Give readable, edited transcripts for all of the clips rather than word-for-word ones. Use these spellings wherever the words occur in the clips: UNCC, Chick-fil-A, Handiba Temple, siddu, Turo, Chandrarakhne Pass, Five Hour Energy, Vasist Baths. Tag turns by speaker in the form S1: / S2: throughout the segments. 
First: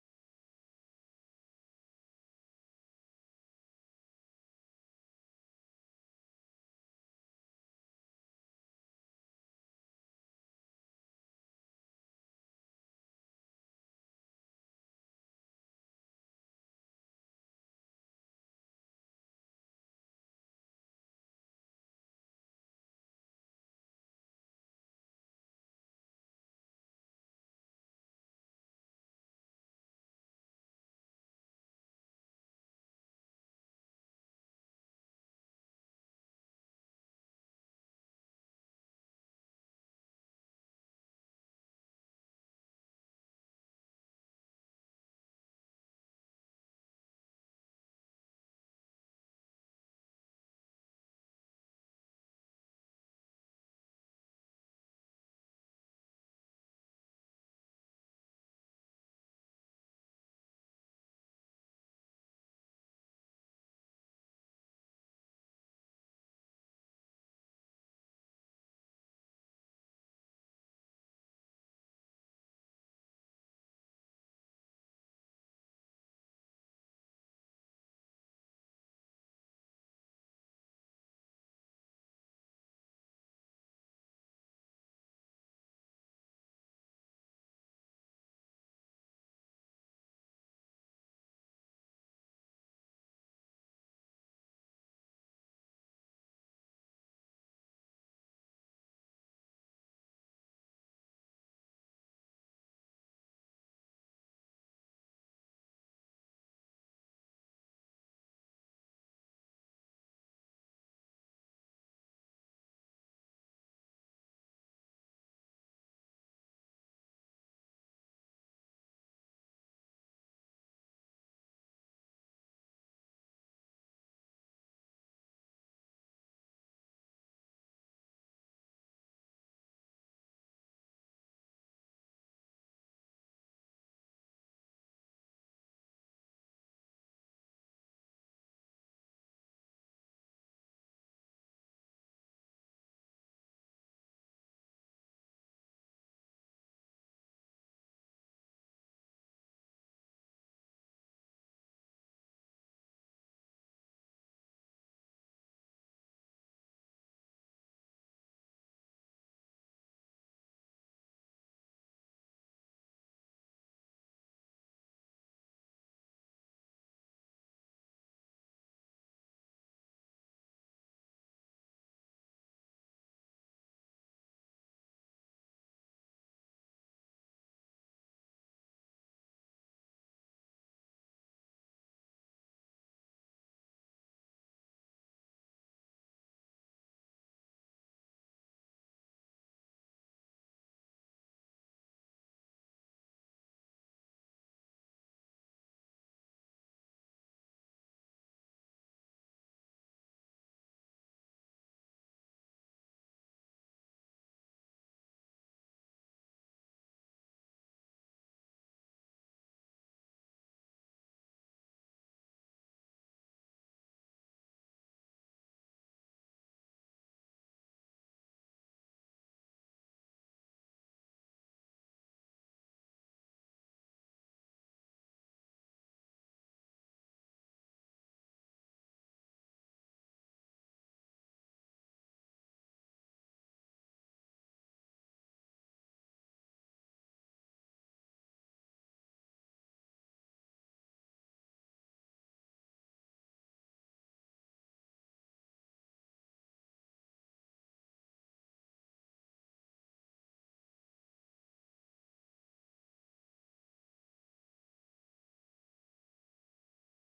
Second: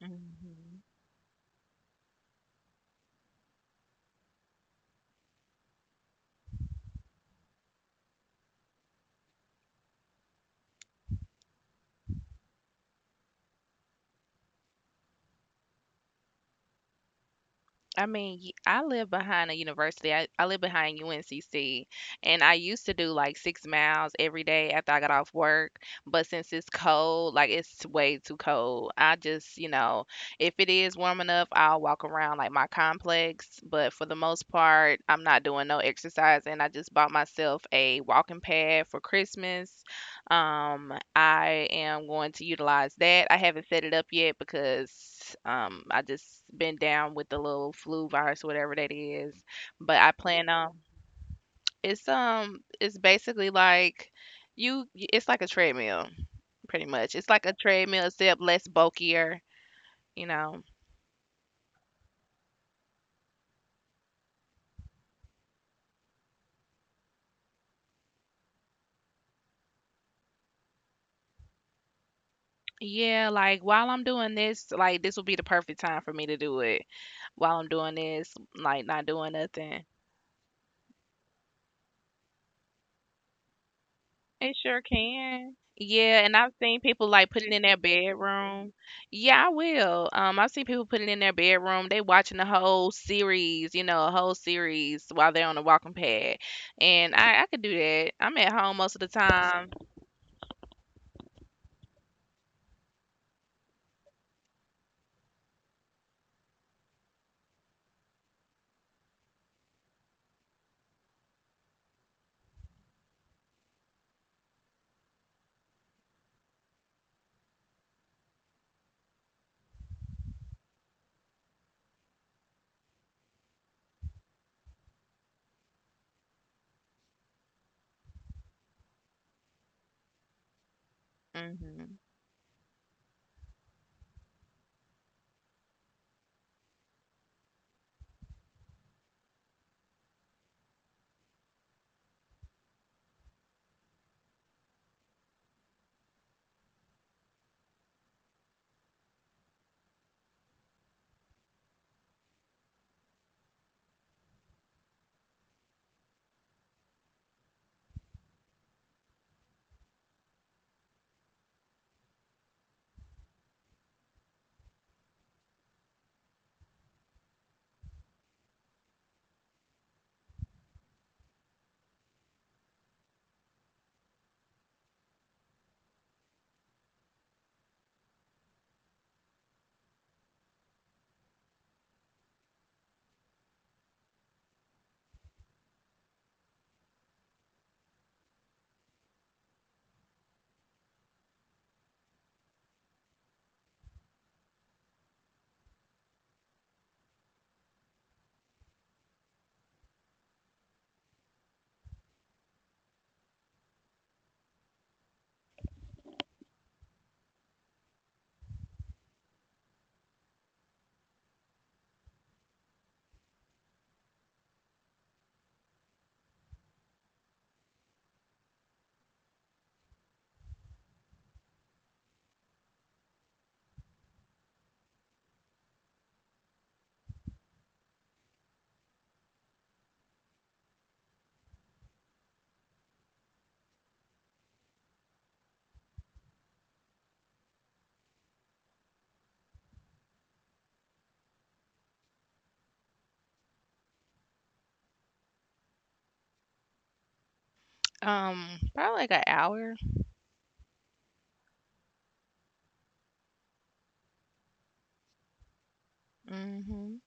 S1: Mhm. I mean, I live behind a university. I live behind UNCC, and I used to do like 6 miles every day after I got off work. But since it's cold, like it's way too cold, I just, if it is warm enough, I'll walk around like my complex. But for the most part, I'm not doing no exercise, and I just bought myself a walking pad for Christmas. I am going to utilize that. I haven't set it up yet because I just been down with the little flu virus, whatever that is. But I plan on, it's basically like, you it's like a treadmill, pretty much. It's like a treadmill except less bulkier, you know. Yeah, like while I'm doing this, like this will be the perfect time for me to do it. While I'm doing this, like not doing nothing. It sure can. Yeah, and I've seen people like put it in their bedroom. Yeah, I will. I've seen people put it in their bedroom. They watching the whole series, a whole series while they're on the walking pad. And I could do that. I'm at home most of the time. Hmm. Um, probably like an hour. Hmm.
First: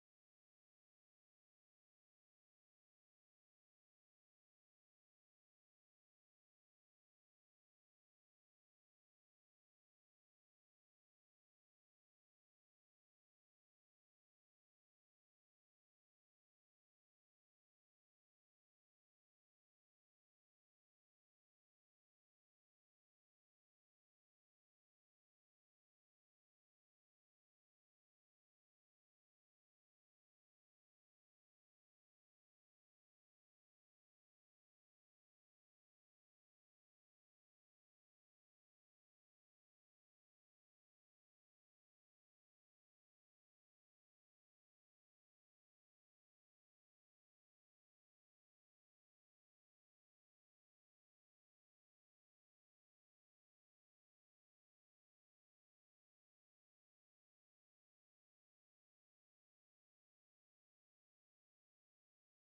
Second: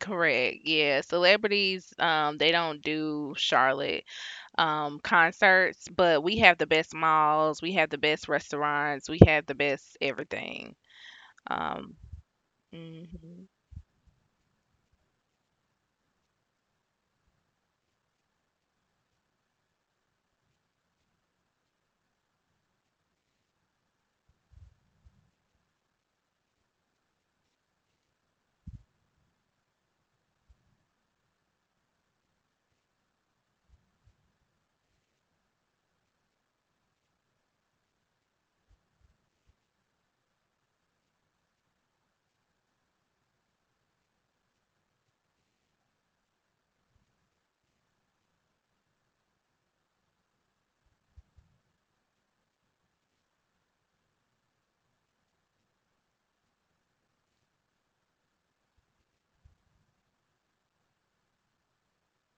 S1: Correct. Yeah. Celebrities, they don't do Charlotte concerts, but we have the best malls, we have the best restaurants, we have the best everything. Um, mhm,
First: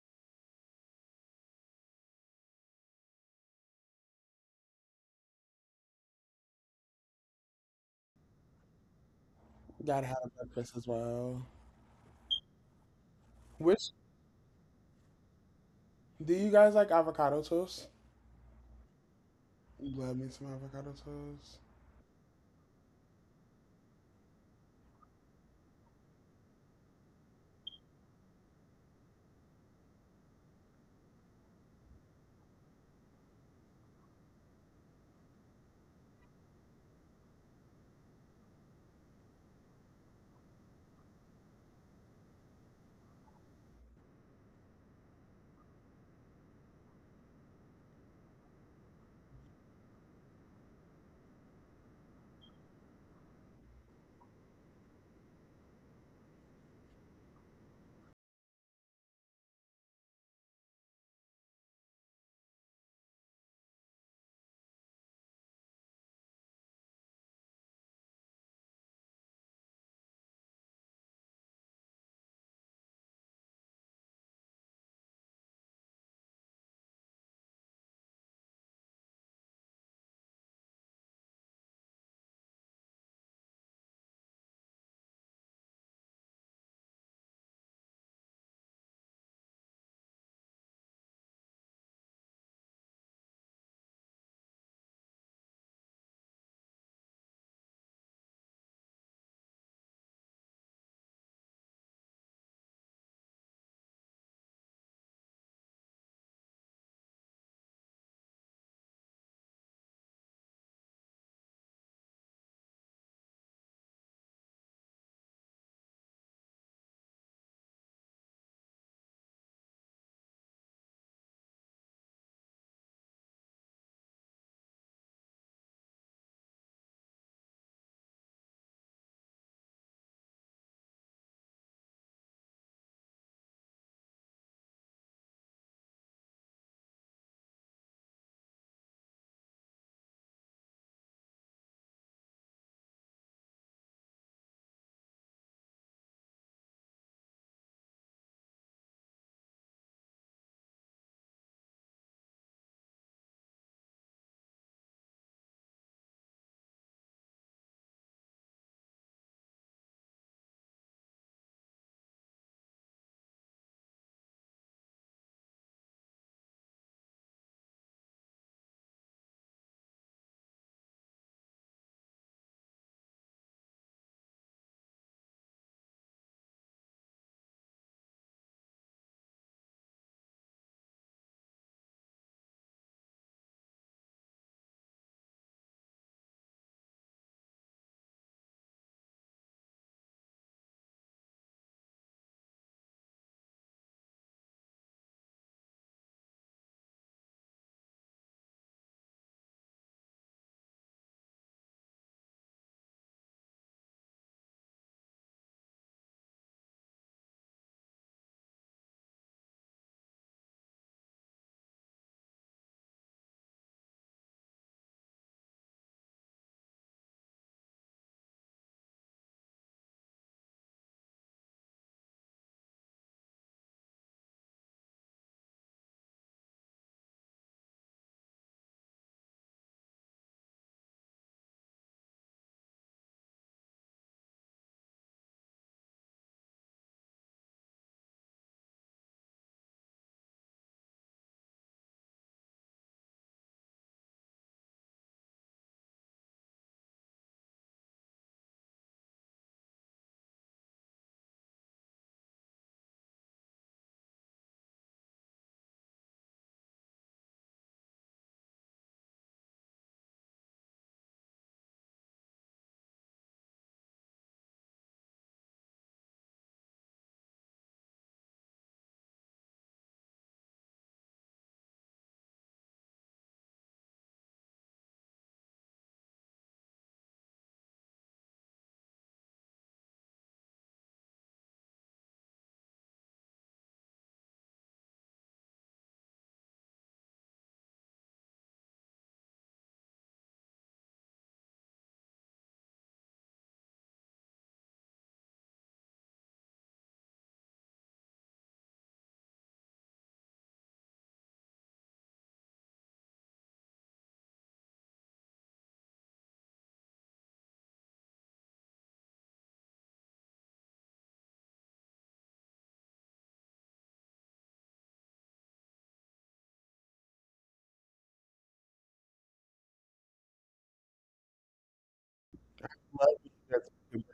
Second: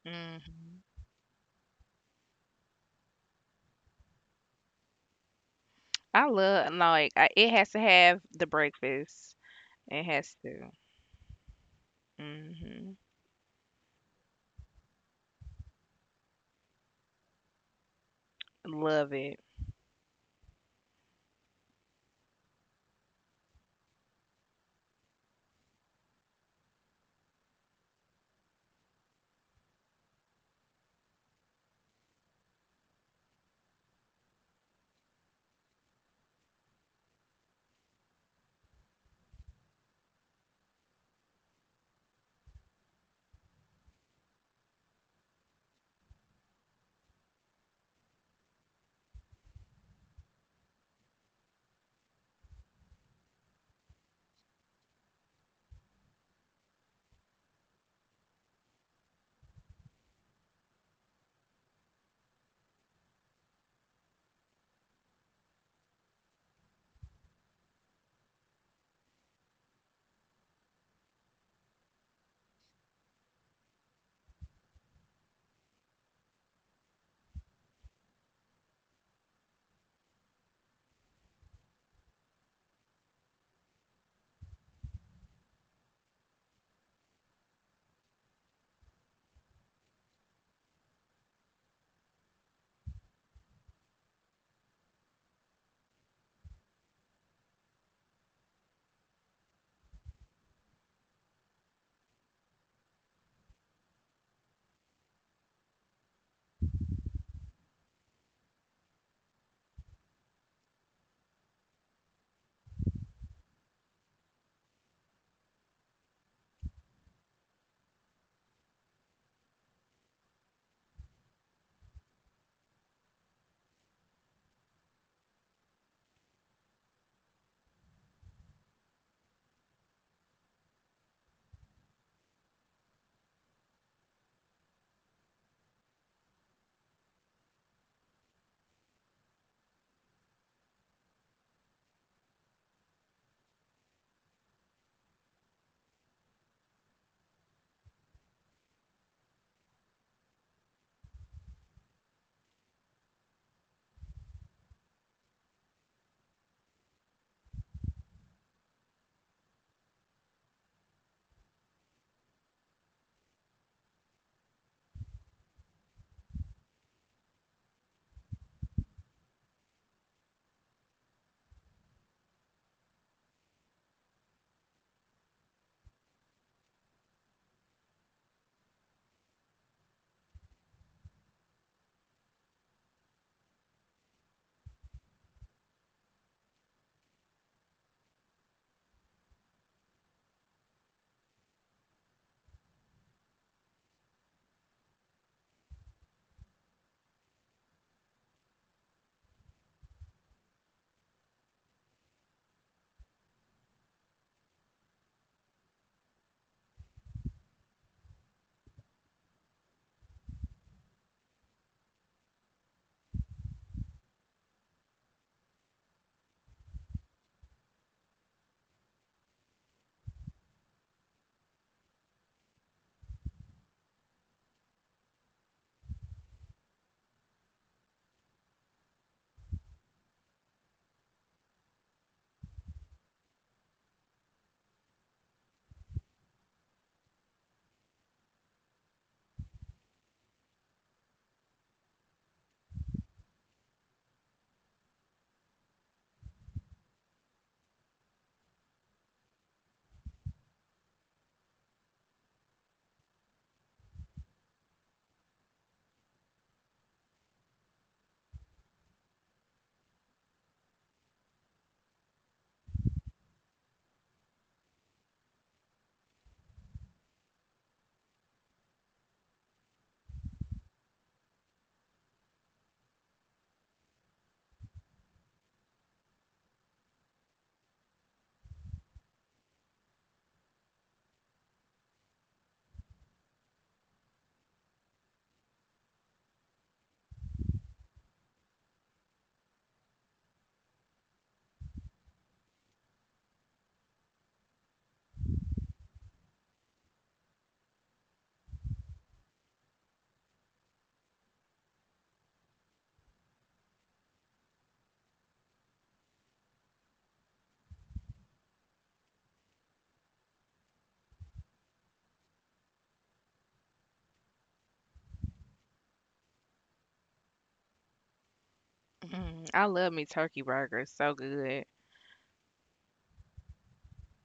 S1: mhm. I love like, it has to have the breakfast. It
S2: Gotta have
S1: has
S2: a
S1: to.
S2: breakfast as well.
S1: Mhm.
S2: Which do you guys like avocado toast?
S1: Love it.
S2: Love me some avocado toast.
S1: Mm, I love me turkey burgers. So good.
S2: Love me some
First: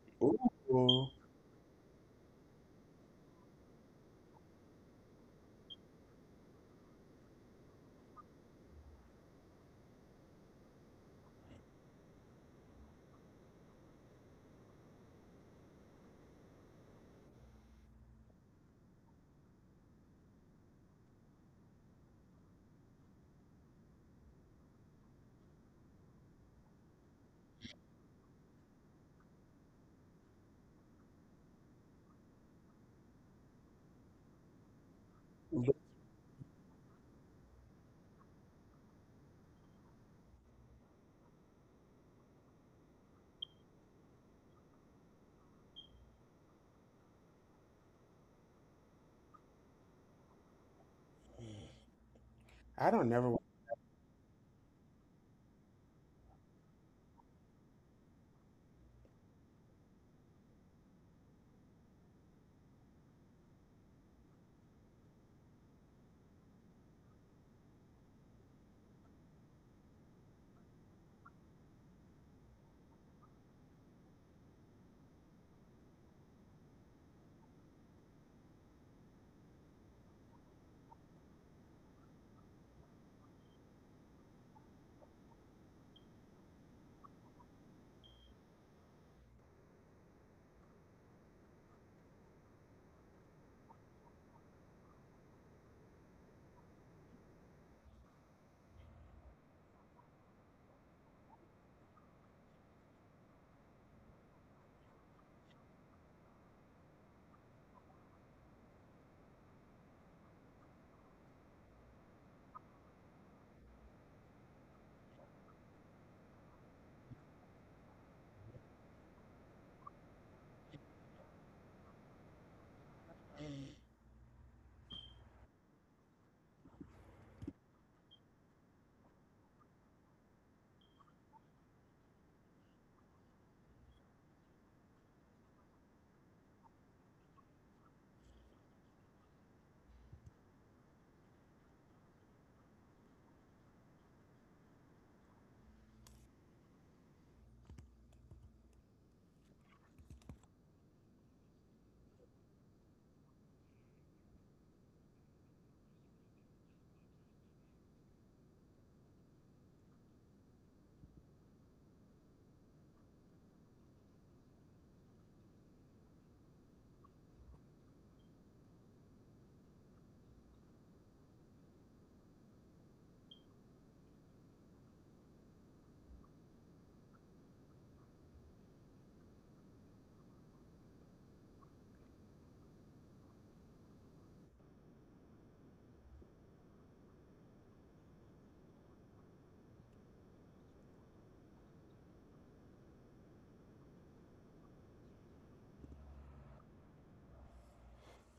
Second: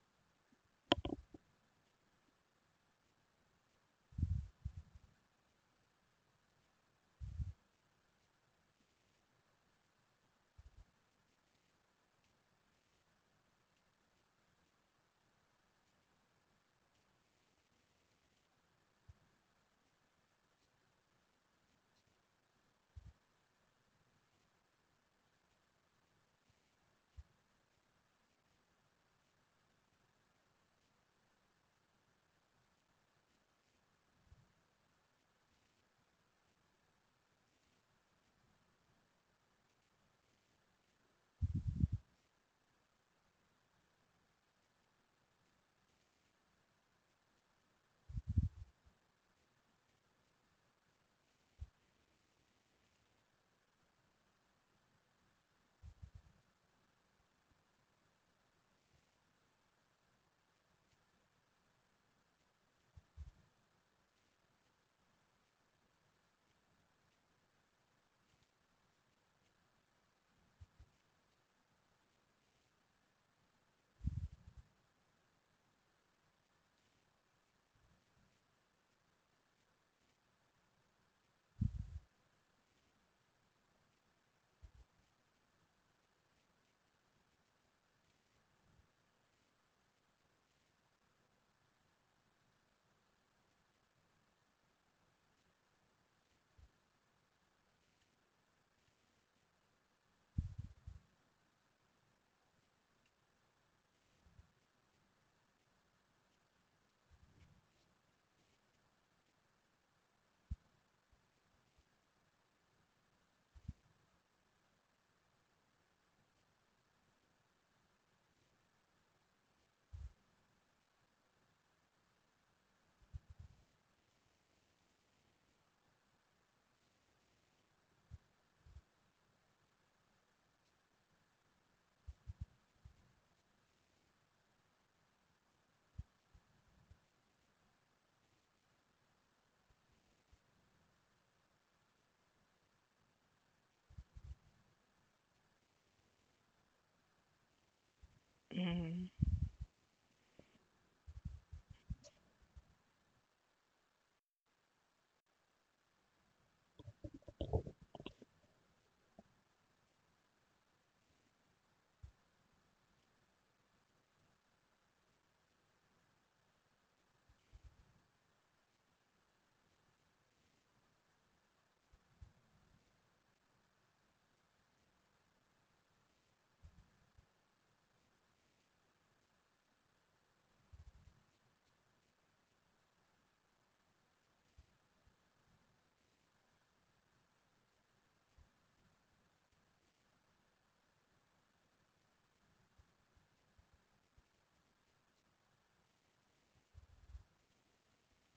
S2: avocado toast. Ooh. I don't never.
S1: Mhm.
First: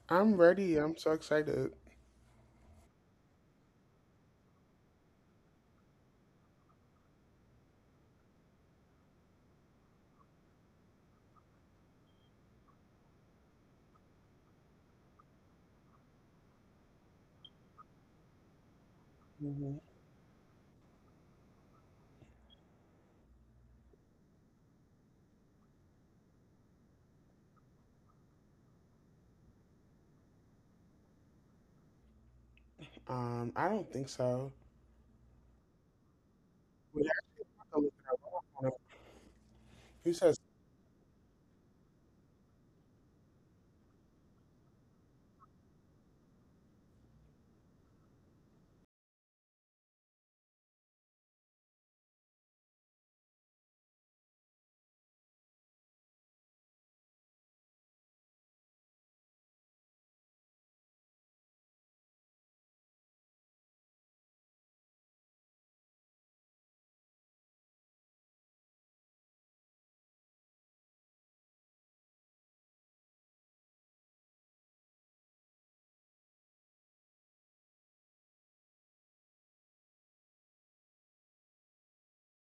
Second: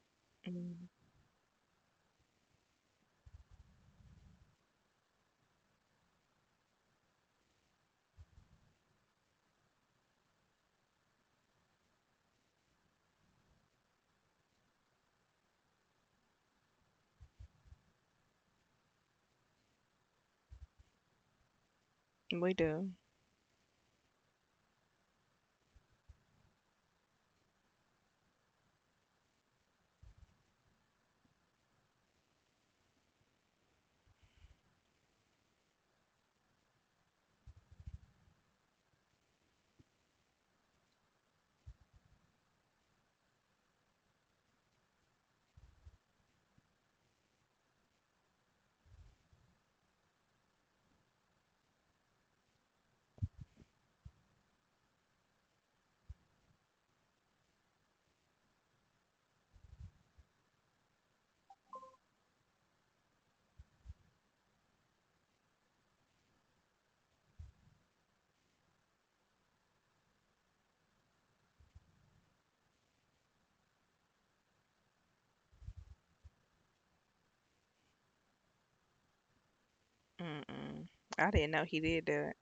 S2: I'm ready.
S1: Mm,
S2: I'm so excited. hmm
S1: we do.
S2: I don't think so. We have to look at- Who says
S1: Mm-mm. I didn't know he did that.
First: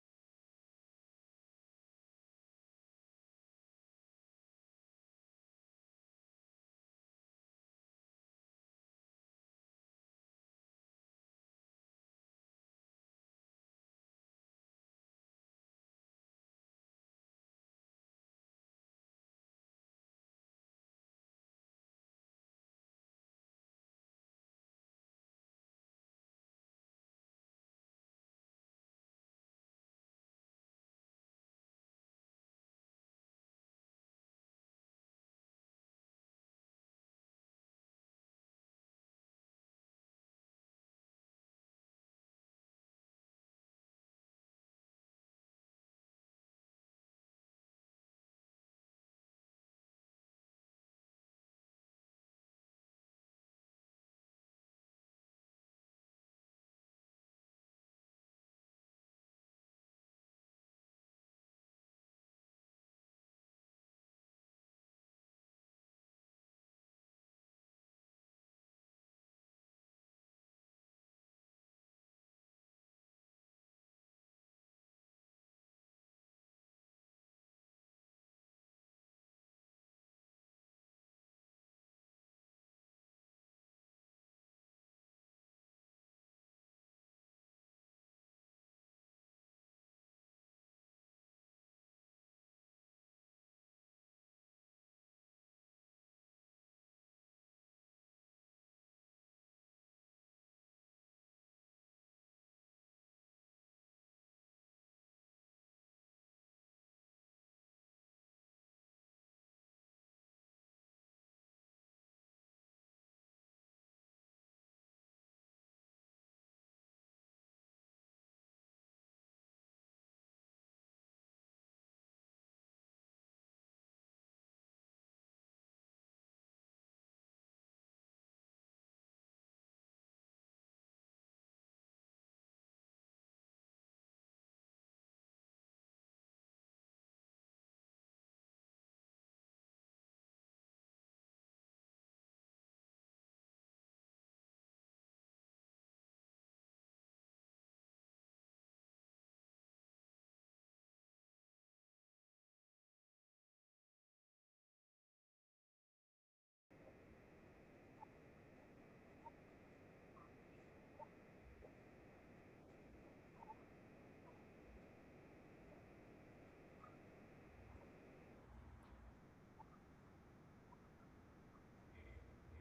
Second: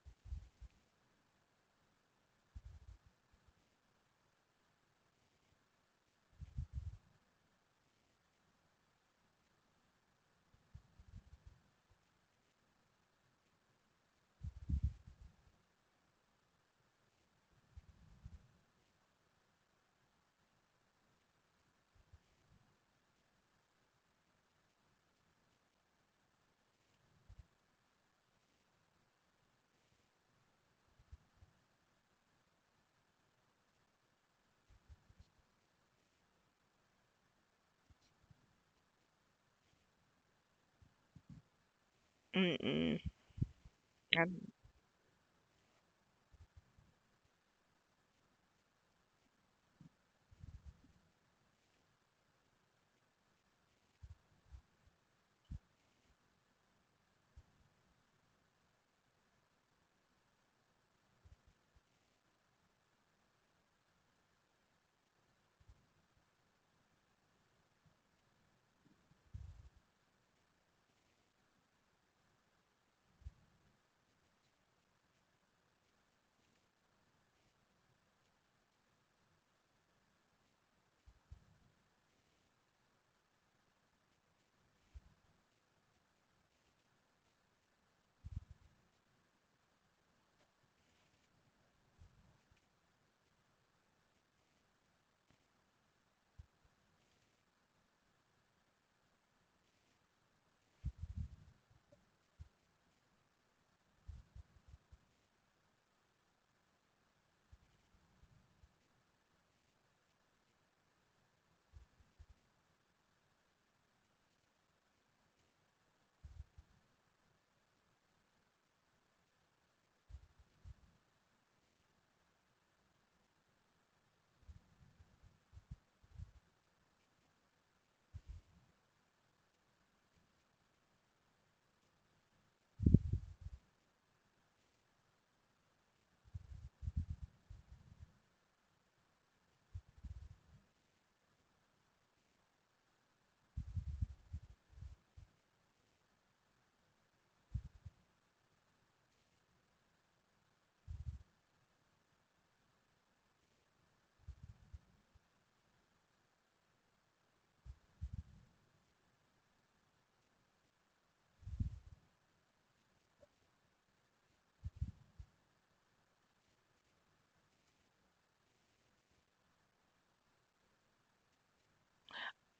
S1: Mm-mm.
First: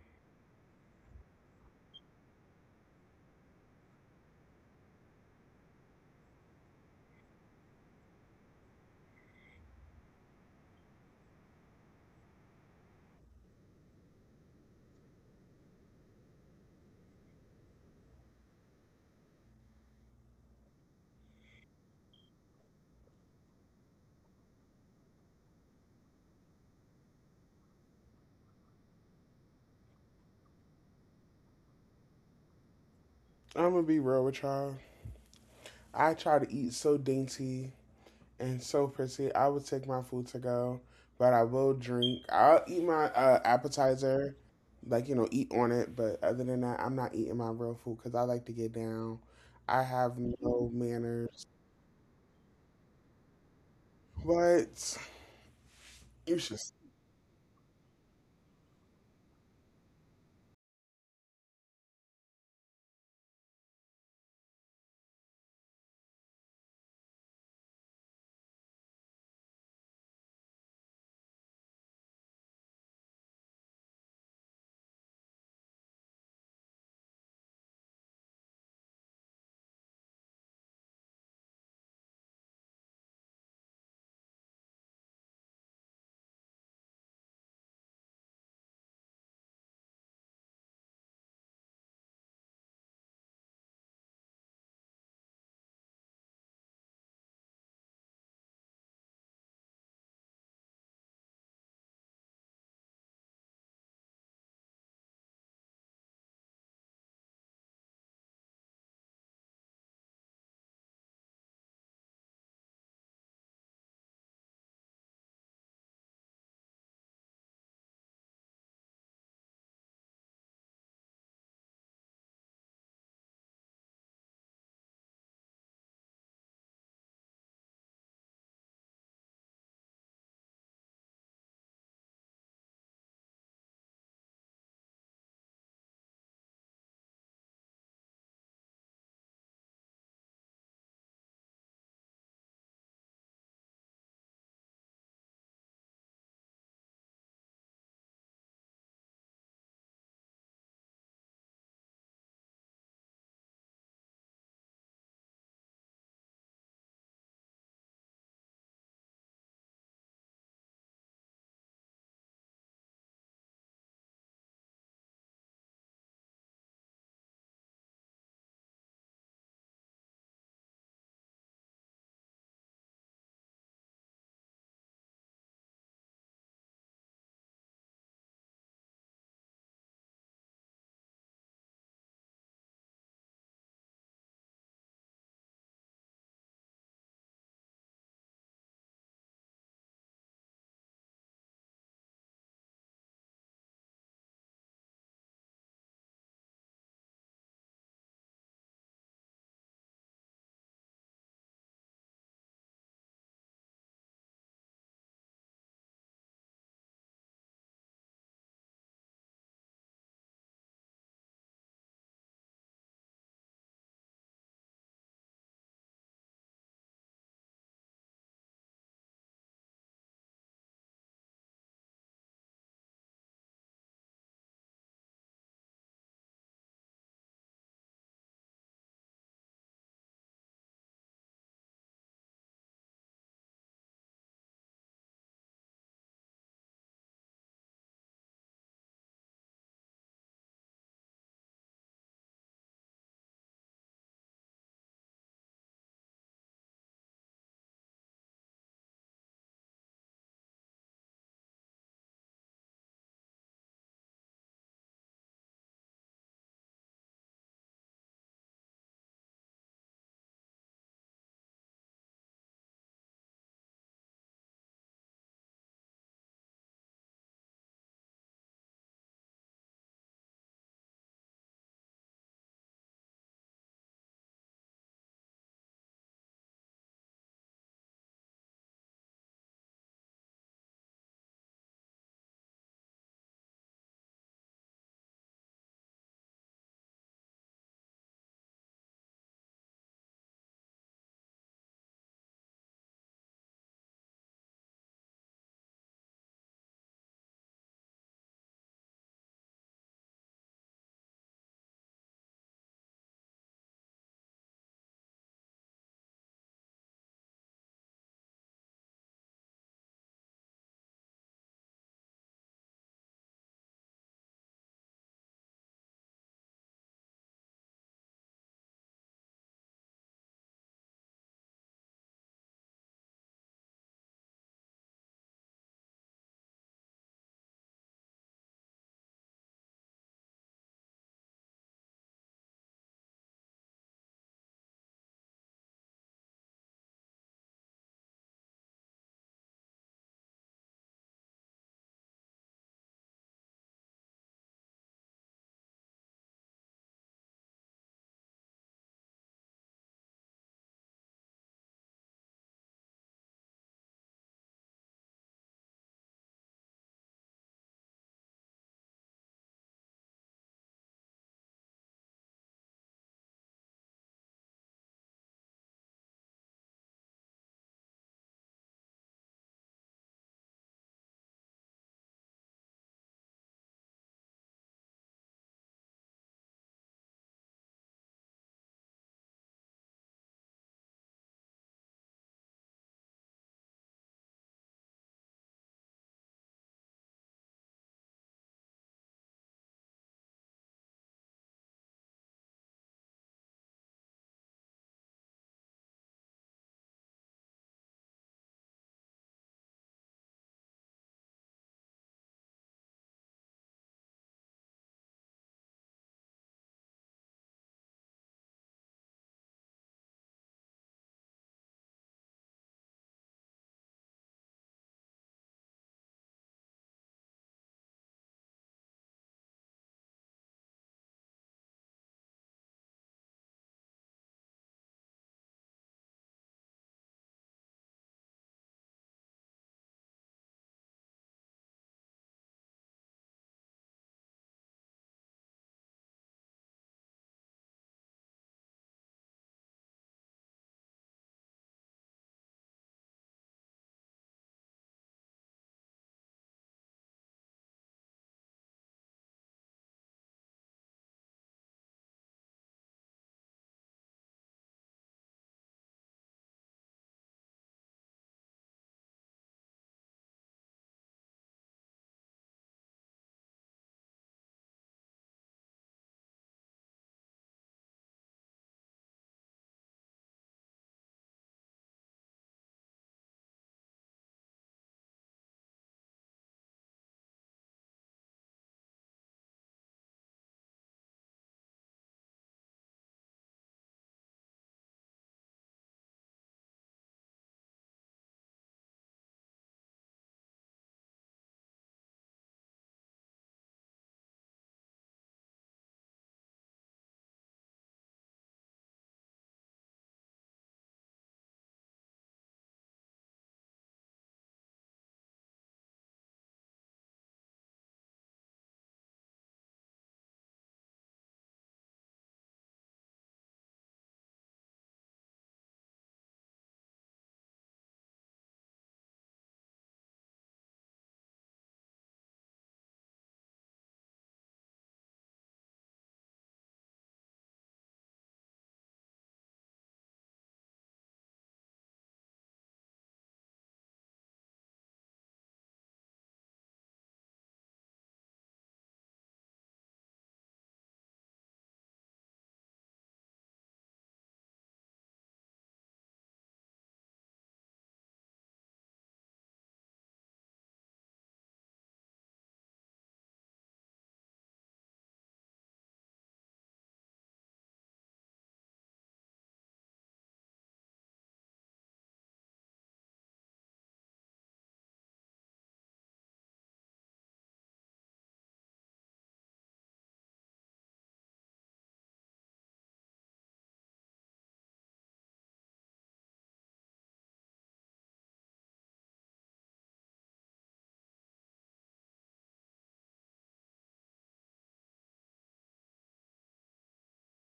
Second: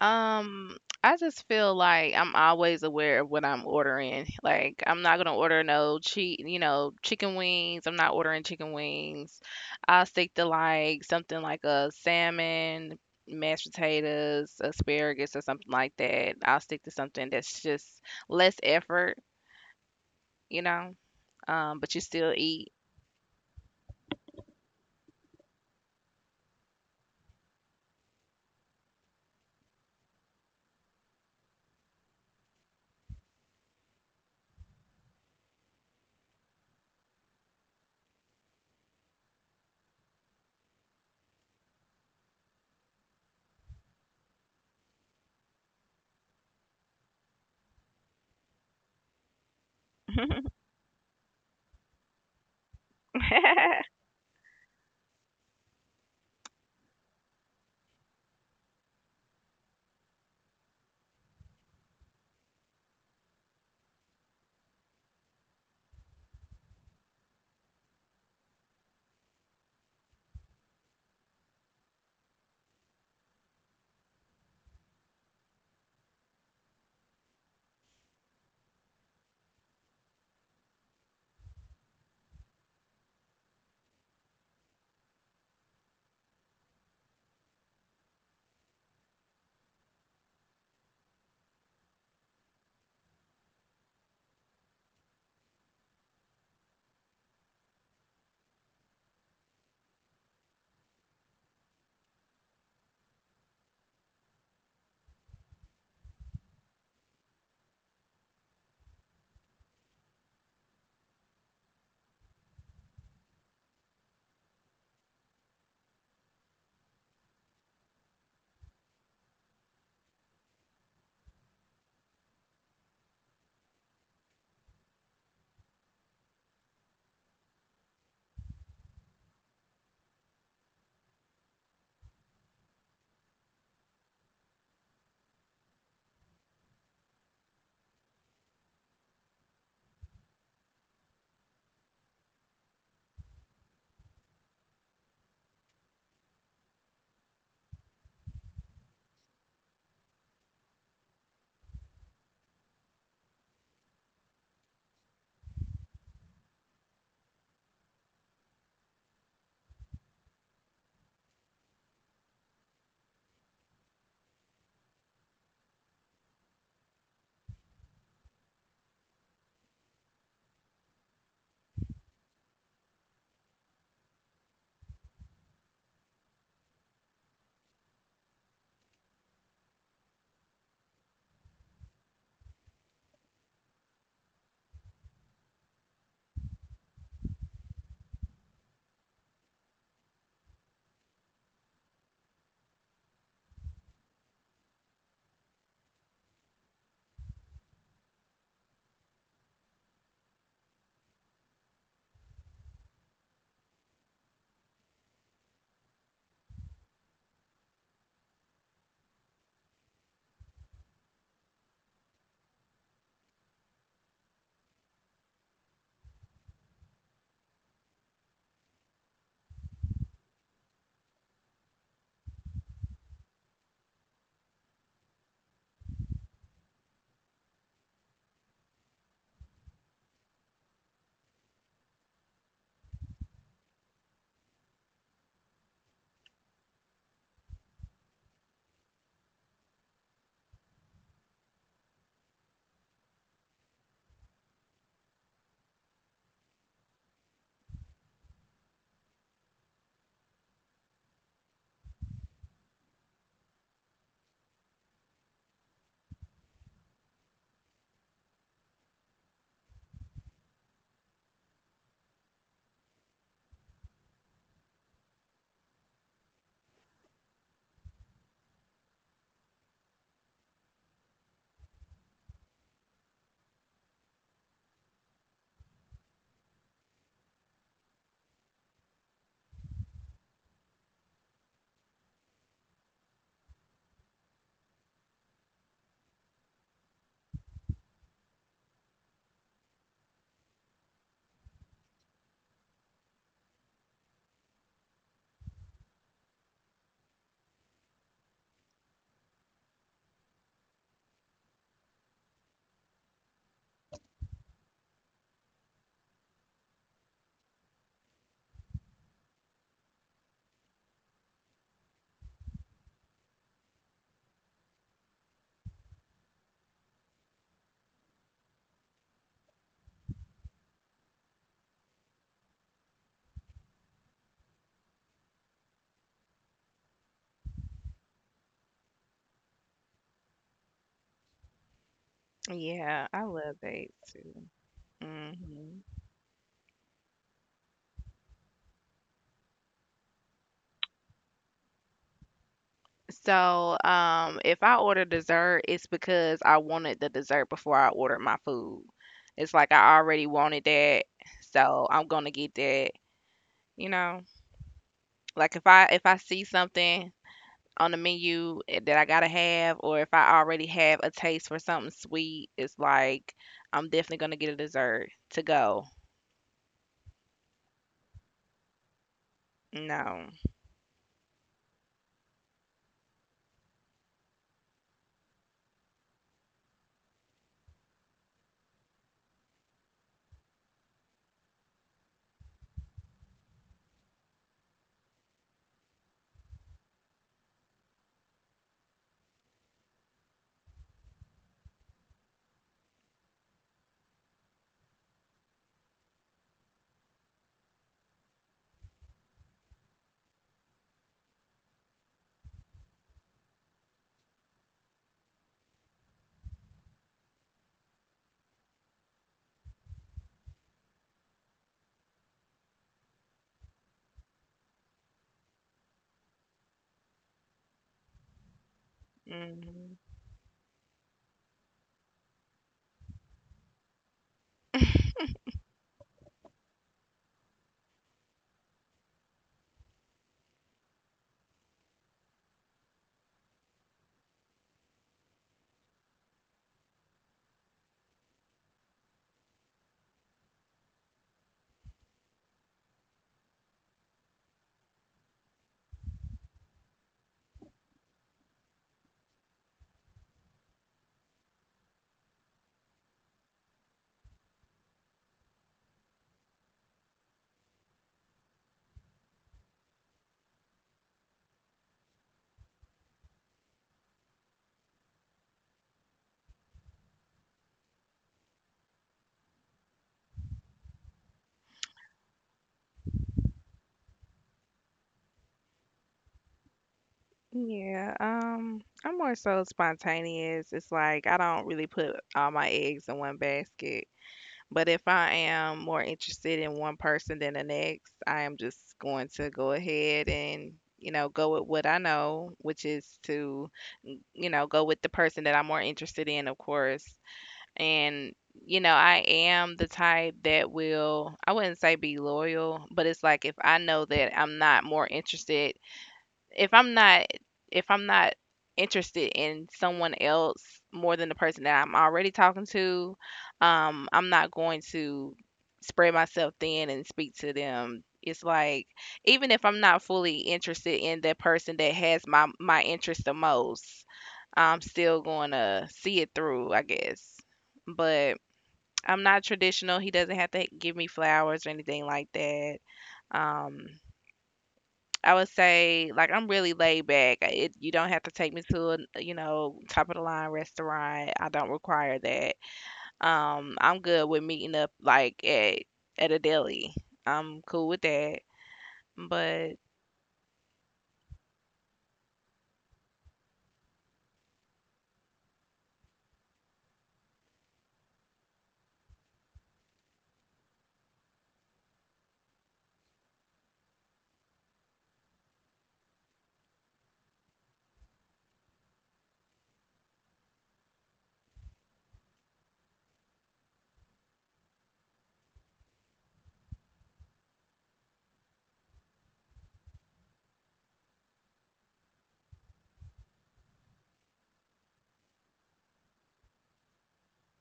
S1: Um, I just feel like I'm always aware of what I'm ordering. Like, I'm not gonna order no cheat, chicken wings. I'm not ordering chicken wings. I'll stick to like something like a salmon, mashed potatoes, asparagus, or something like that. I'll stick to something that's just less effort, you know, but you still eat.
S2: I'm gonna be real with y'all? I try to eat so dainty and so pretty. I would take my food to go, but I will drink. I'll eat my appetizer, eat on it. But other than that, I'm not eating my real food because I like to get down. I have no manners, but you should.
S1: Yeah, I love dates too. Hmm. So, if I order dessert, it's because I wanted the dessert before I ordered my food. It's like I already wanted that, so I'm gonna get that, you know? Like if I see something on the menu, that I gotta have, or if I already have a taste for something sweet, it's like I'm definitely gonna get a dessert to go. No. Hmm. Yeah, I'm more so spontaneous. It's like I don't really put all my eggs in one basket. But if I am more interested in one person than the next, I am just going to go ahead and, go with what I know, which is to, go with the person that I'm more interested in, of course. And, I am the type that will, I wouldn't say be loyal, but it's like if I know that I'm not more interested if I'm not if I'm not interested in someone else more than the person that I'm already talking to, I'm not going to spread myself thin and speak to them. It's like even if I'm not fully interested in that person that has my interest the most, I'm still going to see it through, I guess. But I'm not traditional. He doesn't have to give me flowers or anything like that. Um, I would say, like, I'm really laid back. It, you don't have to take me to a, top of the line restaurant. I don't require that. I'm good with meeting up like at a deli. I'm cool with that. But.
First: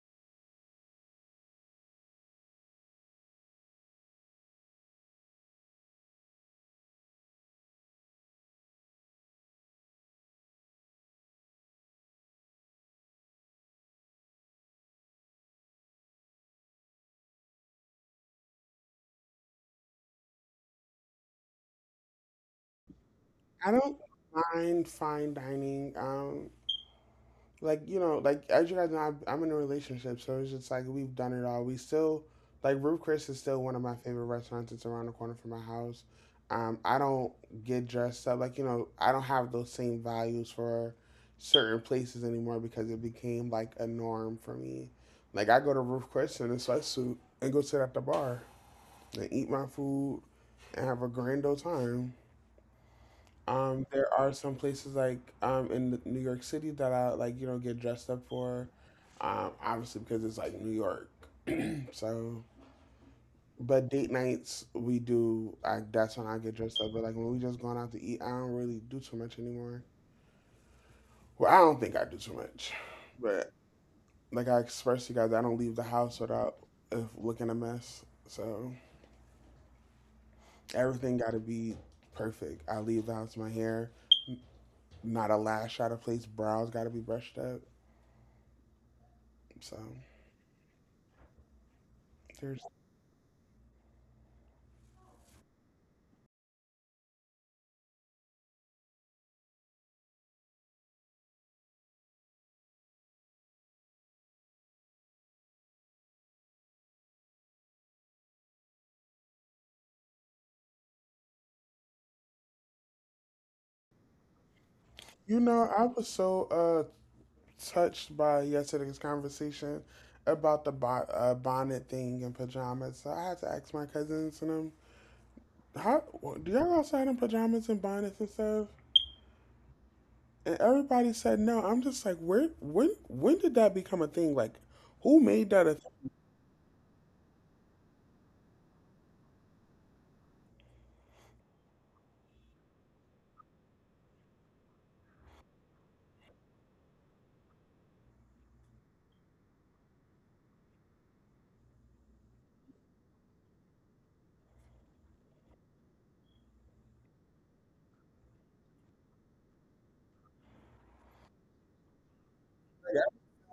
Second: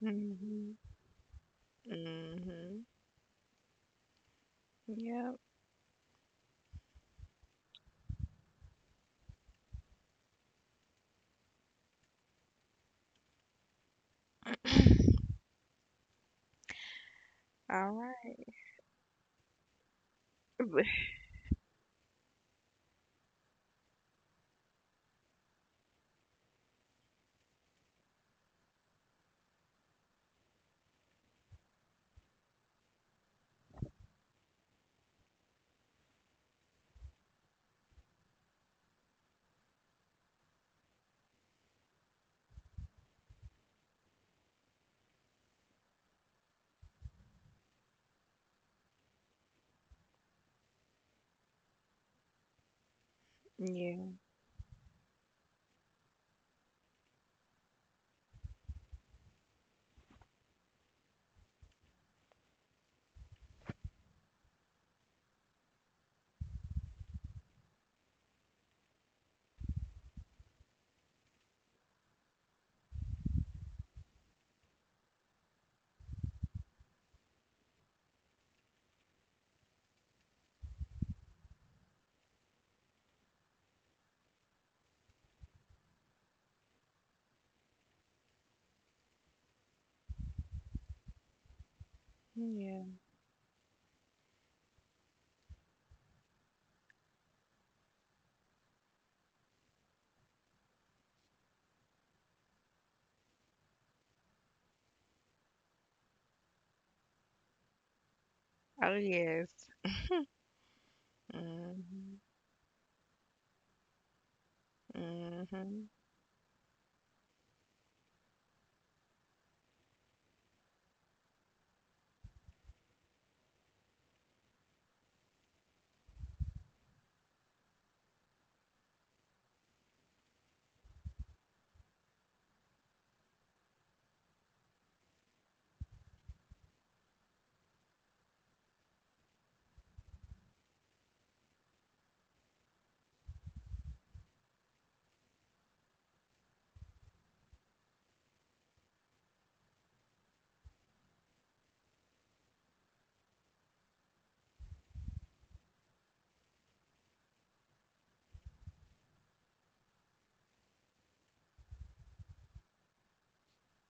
S1: Hmm. Hmm. Yep. All right.
S2: I don't mind fine dining. Like as you guys know, I'm in a relationship, so it's just like we've done it all. We still like Ruth Chris is still one of my favorite restaurants. It's around the corner from my house. I don't get dressed up. I don't have those same values for certain places anymore because it became like a norm for me. Like I go to Ruth Chris in a sweatsuit and go sit at the bar and eat my food and have a grand old time. There
S1: Yeah.
S2: are some places like in New York City that I like, you know, get dressed up for. Obviously because it's like New York. So, but date nights we do. Like that's when I get dressed up. But like when we just going out to eat, I don't really do too much anymore. Well, I don't think I do too much. But like I expressed to you guys, I don't leave the house without looking a mess. So everything got to be perfect. I leave the house with my hair, not a lash out of place. Brows got to be brushed up. So. There's,
S1: Yeah. Oh yes. Hmm.
S2: you know, I
S1: Hmm.
S2: was so touched by yesterday's conversation about the bonnet thing and pajamas. So I had to ask my cousins and them, how do y'all go outside in pajamas and bonnets and stuff? And everybody said no. I'm just like, when did that become a thing? Like, who made that a thing?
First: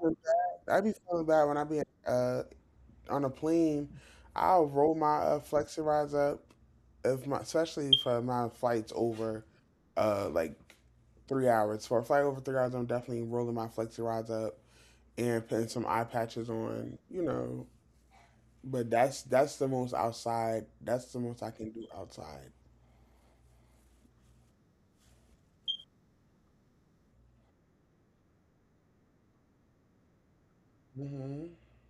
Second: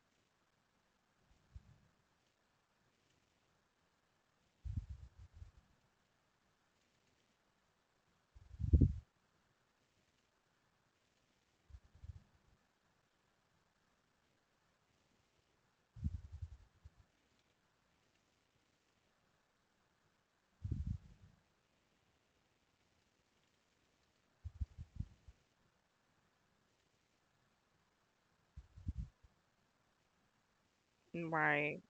S2: Like, I be feeling bad when I be uh on a plane. I'll roll my Flexirise up, if my, especially for my flights over like 3 hours. For a flight over 3 hours, I'm definitely rolling my Flexirise up and putting some eye patches on, you know. But that's the most outside. That's the most I can do outside. hmm
S1: Right.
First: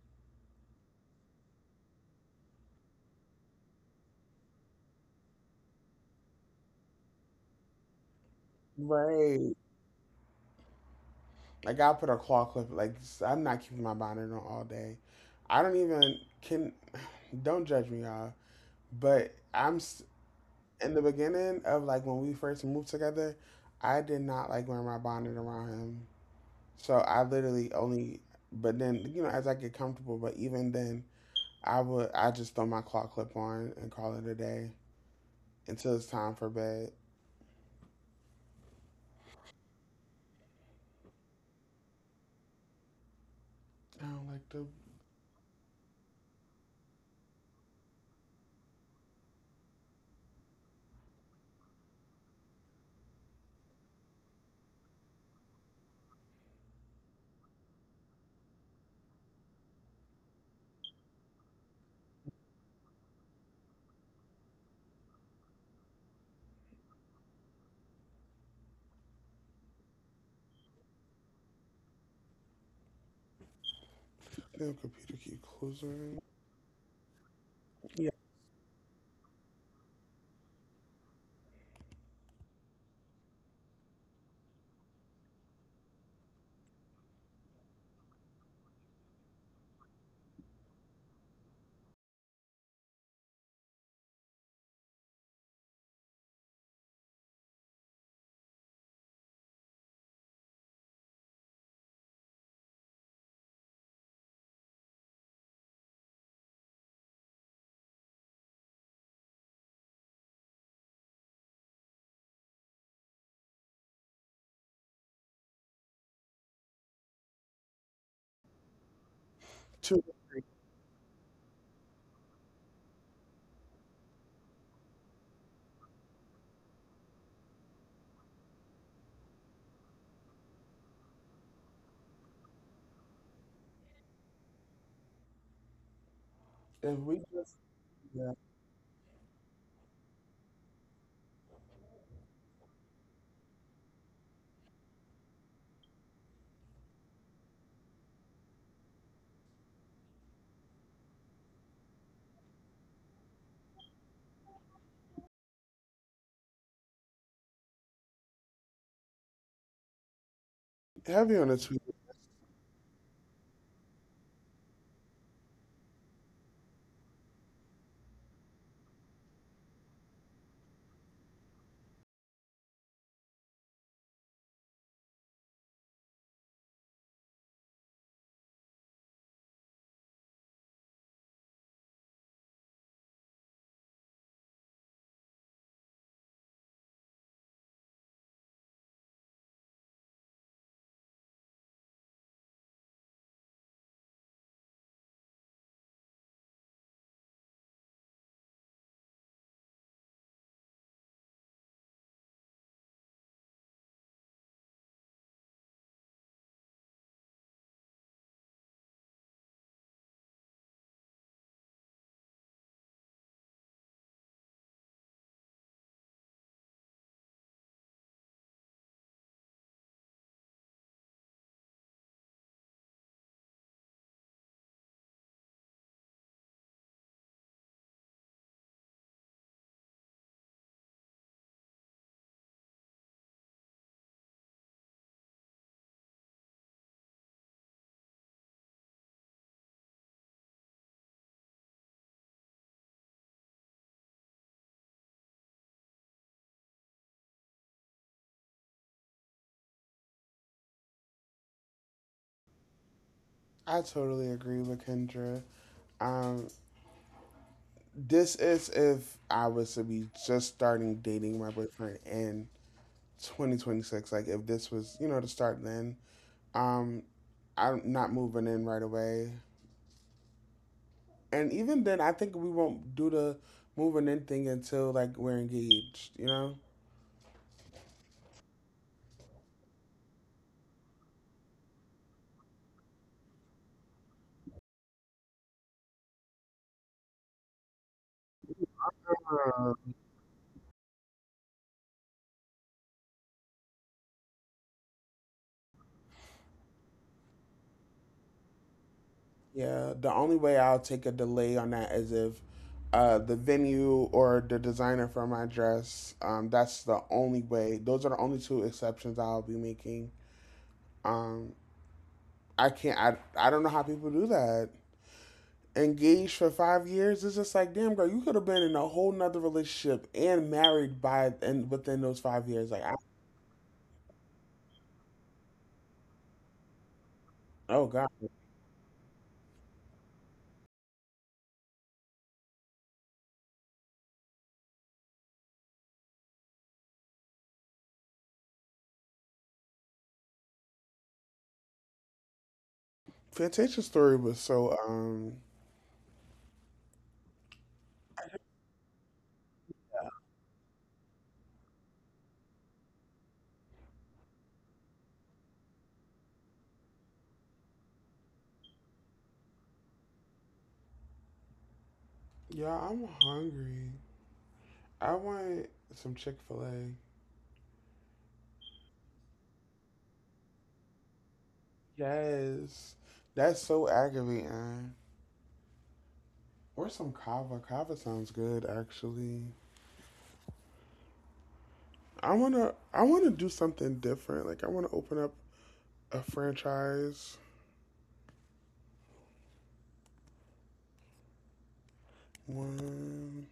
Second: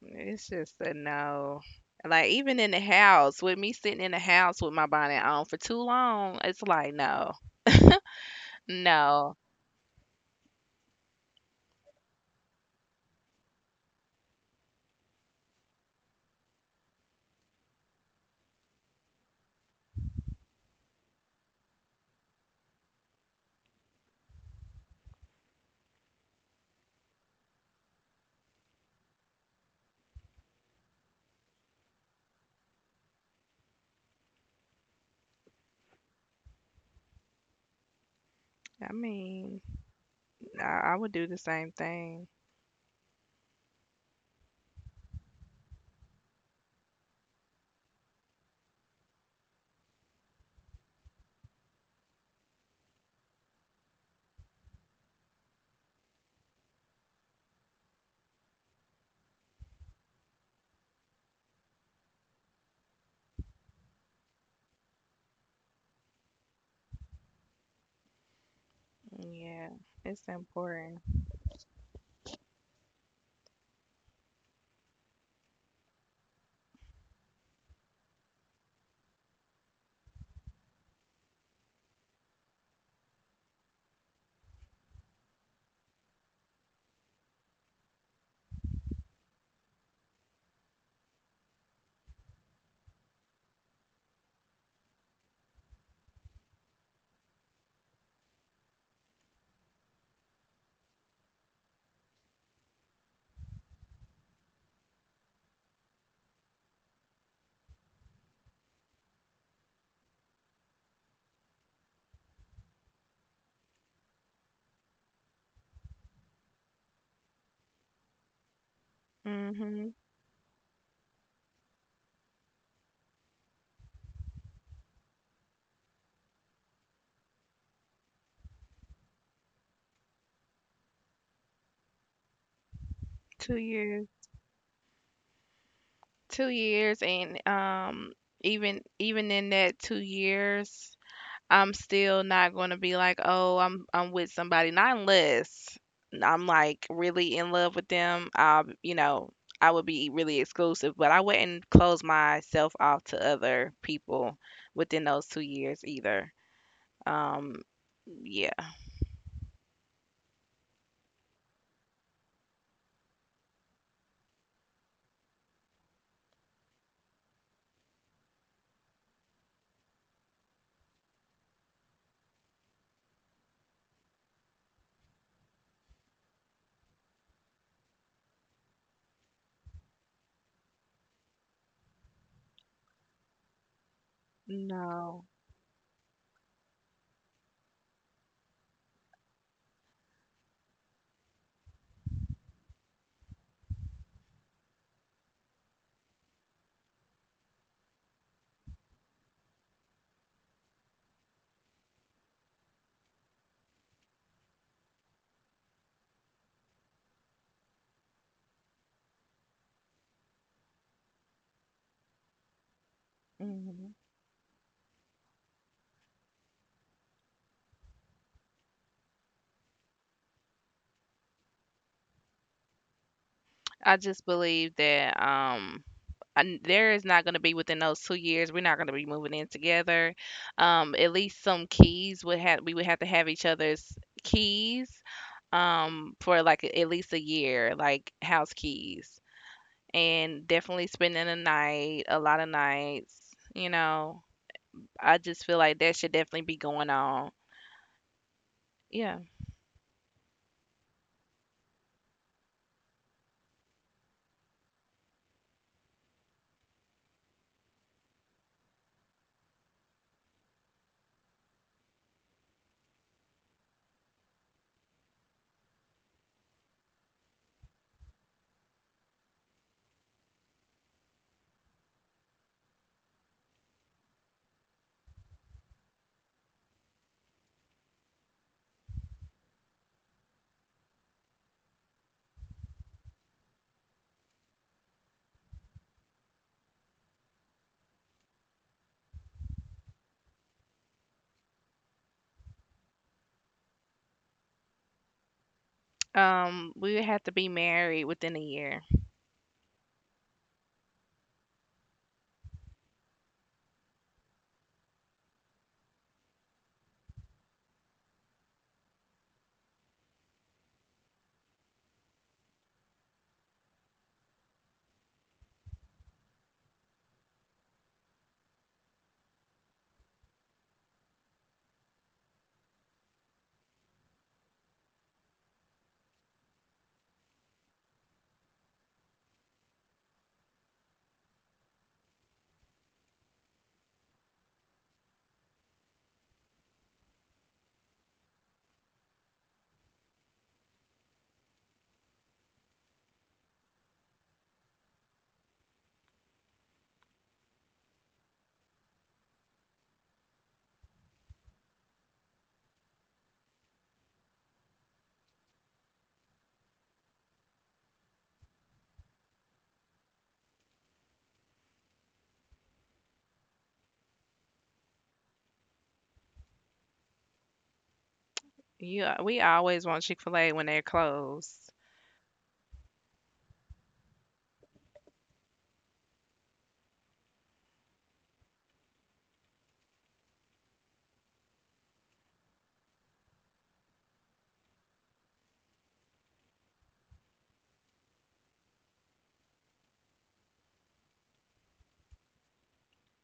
S1: It's just a no. Like even in the house, with me sitting in the house with my bonnet on for too long, it's like no, no.
S2: Right. Like I put a claw clip. Like I'm not keeping my bonnet on all day. I don't even can. Don't judge me, y'all. But I'm in the beginning of like when we first moved together, I did not like wearing my bonnet around him. So I literally only, but then, you know, as I get comfortable, but even then, I just throw my claw clip on and call it a day until it's time for bed.
S1: I mean, I would do the same thing.
S2: I don't like
S1: Yeah, it's important.
S2: the computer keep closing. Yeah. Two,
S1: Mhm. 2 years. Two
S2: if we
S1: years,
S2: just,
S1: and
S2: yeah.
S1: um, even in that 2 years, I'm still not gonna be like, "Oh, I'm with somebody," not unless I'm like really in love with them. I would be really exclusive, but I wouldn't close myself off to other people within those 2 years either. Um, yeah,
S2: Heavy on the tweet.
S1: no. Mhm. I just believe that and there is not going to be, within those 2 years we're not going to be moving in together. At least some keys would have we would have to have each other's keys for like at least a year, like house keys, and definitely spending a night, a lot of nights you know i just feel like that should definitely be going on. Yeah.
S2: I totally agree with Kendra. Um, this is if I was to be just starting dating my boyfriend and 2026, like if this was, you know, to start then, um I'm not moving in right away. And even then I think we won't do the moving in thing until like we're engaged, you know. Uh,
S1: We would have to be married within a year.
S2: yeah, the only way I'll take a delay on that is if the venue or the designer for my dress, that's the only way, those are the only two exceptions I'll be making. um I can't I don't know how people do that, engaged for 5 years. It's just like, damn girl, you could have been in a whole nother relationship and married by and within those 5 years. Like, I, oh god, Fantasia story was so. Yeah, I'm hungry. I want some Chick Fil A.
S1: You. We always want chick-fil-a when they're closed.
S2: Yes, that's so aggravating. Or some kava. Kava sounds good, actually. I wanna do something different. Like, I wanna open up a franchise. One,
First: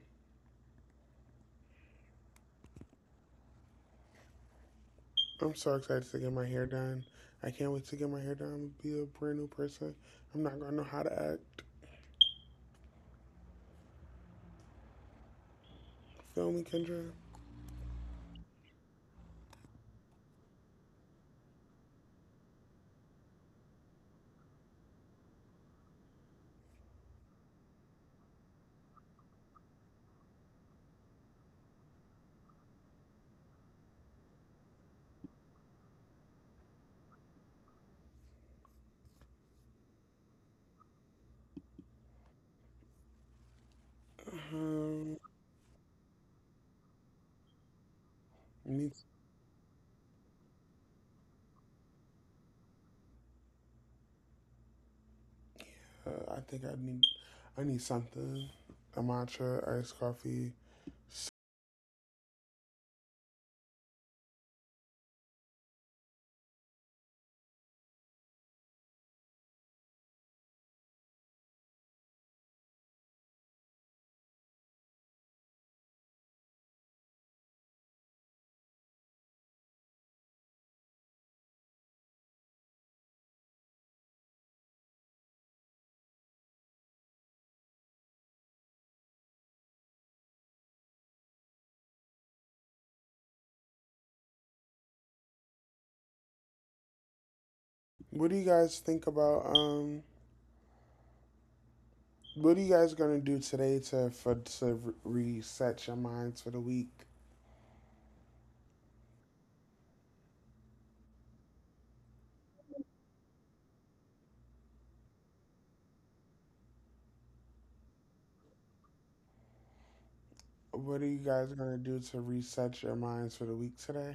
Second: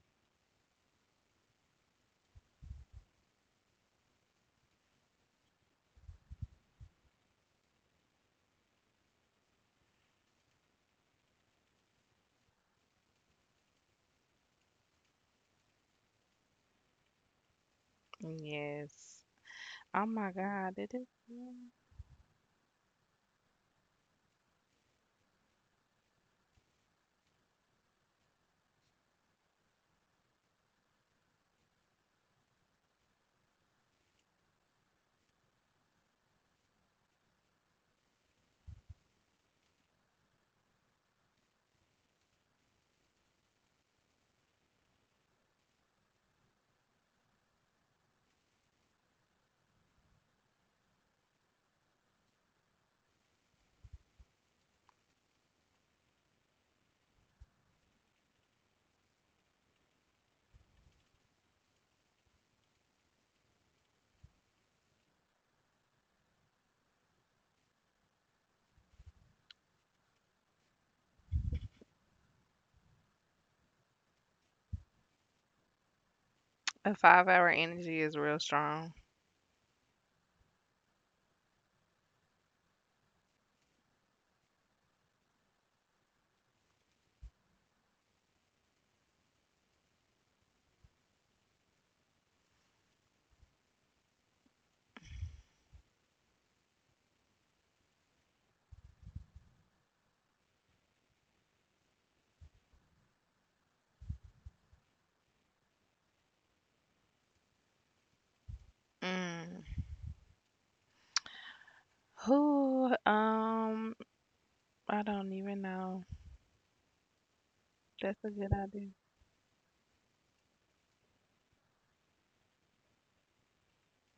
S2: I'm so excited to get my hair done. I can't wait to get my hair done. Be a brand new person. I'm not gonna know how to act. Feel me, Kendra?
S1: Yes. Oh my God, did it? Mm.
S2: Um, need, uh, I think I need, I need something. A matcha, iced coffee.
S1: A 5-hour energy is real strong.
S2: What do you guys think about? What are you guys gonna do today to for to reset your minds for the week?
S1: Mm. Who? I don't even know. That's a good idea.
S2: What are you guys gonna do to reset your minds for the week today?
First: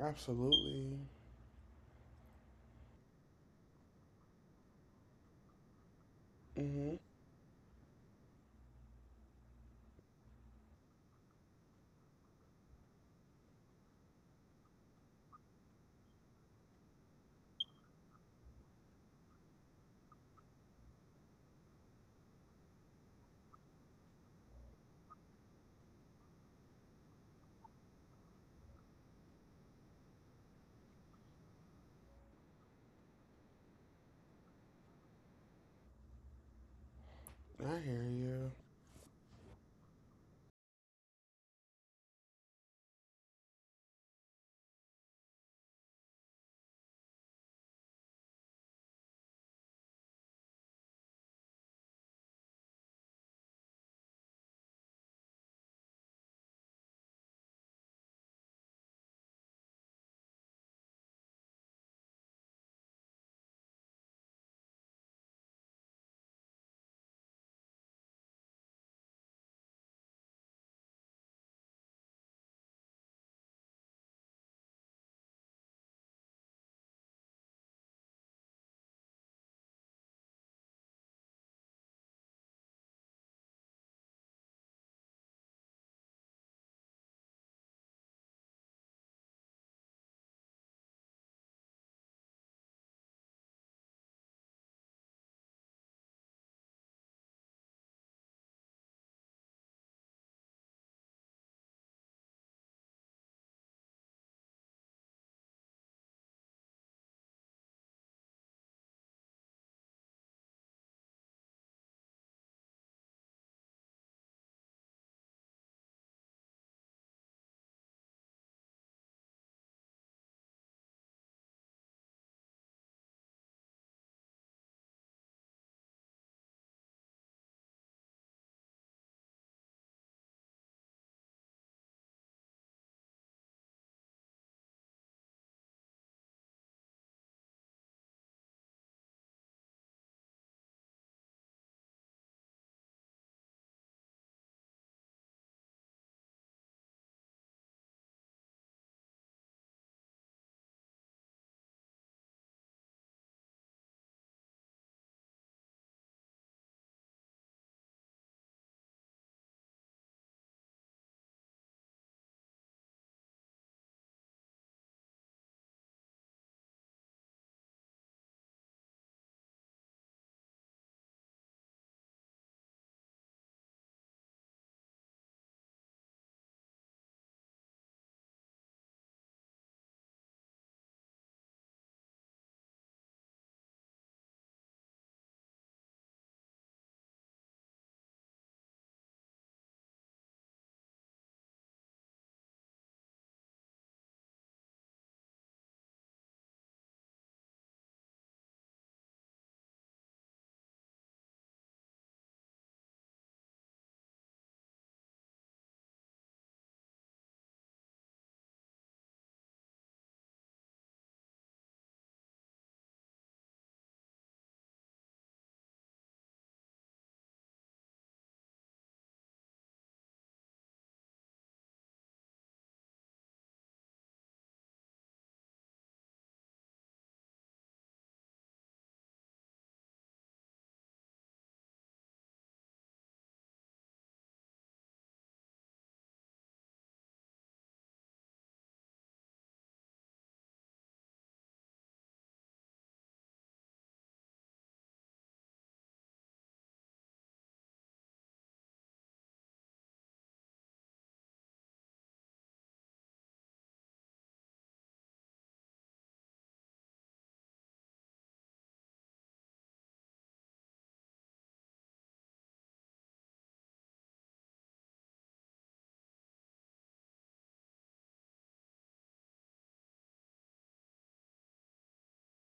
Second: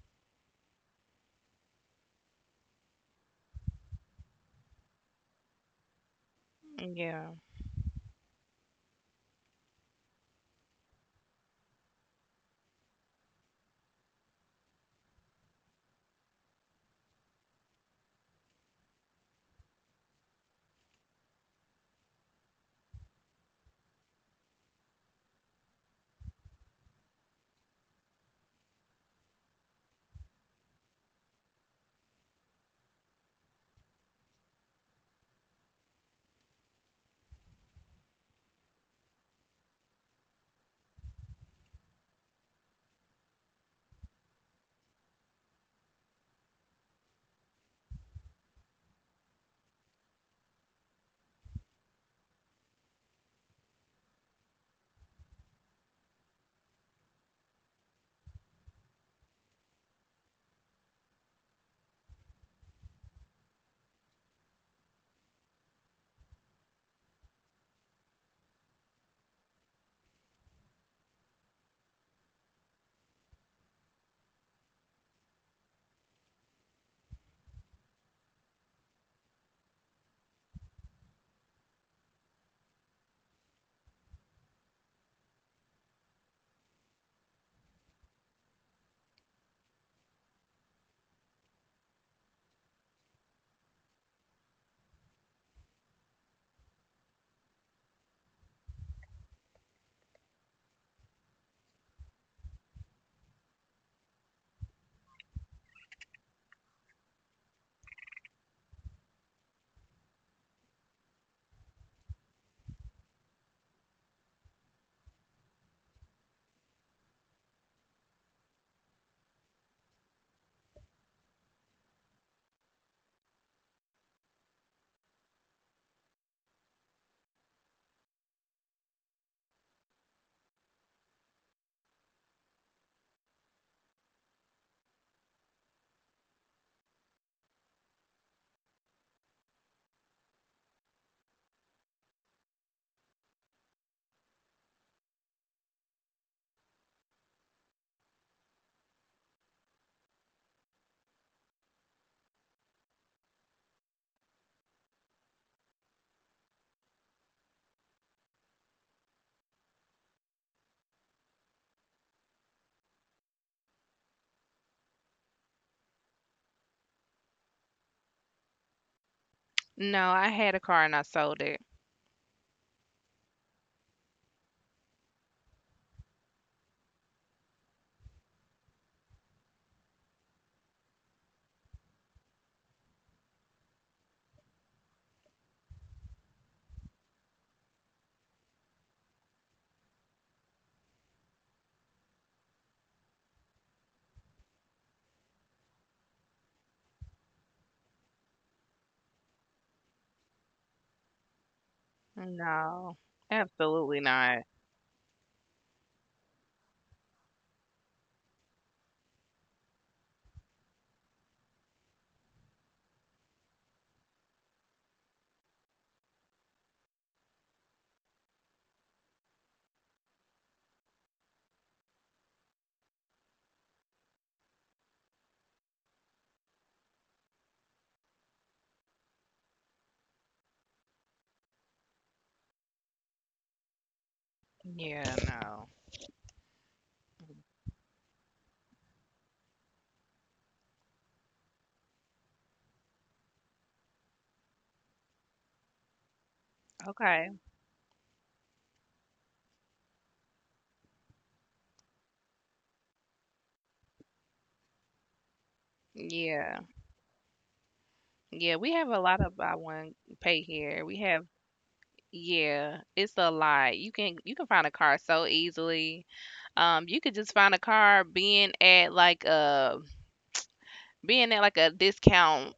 S2: Absolutely. Mhm.
S1: Yeah.
S2: I hear you.
S1: No, I had a car and I sold it. No, absolutely not. Yeah, no. Okay. Yeah. Yeah, we have a lot of buy one pay here. We have yeah, it's a lot. You can find a car so easily. You could just find a car being at like a discount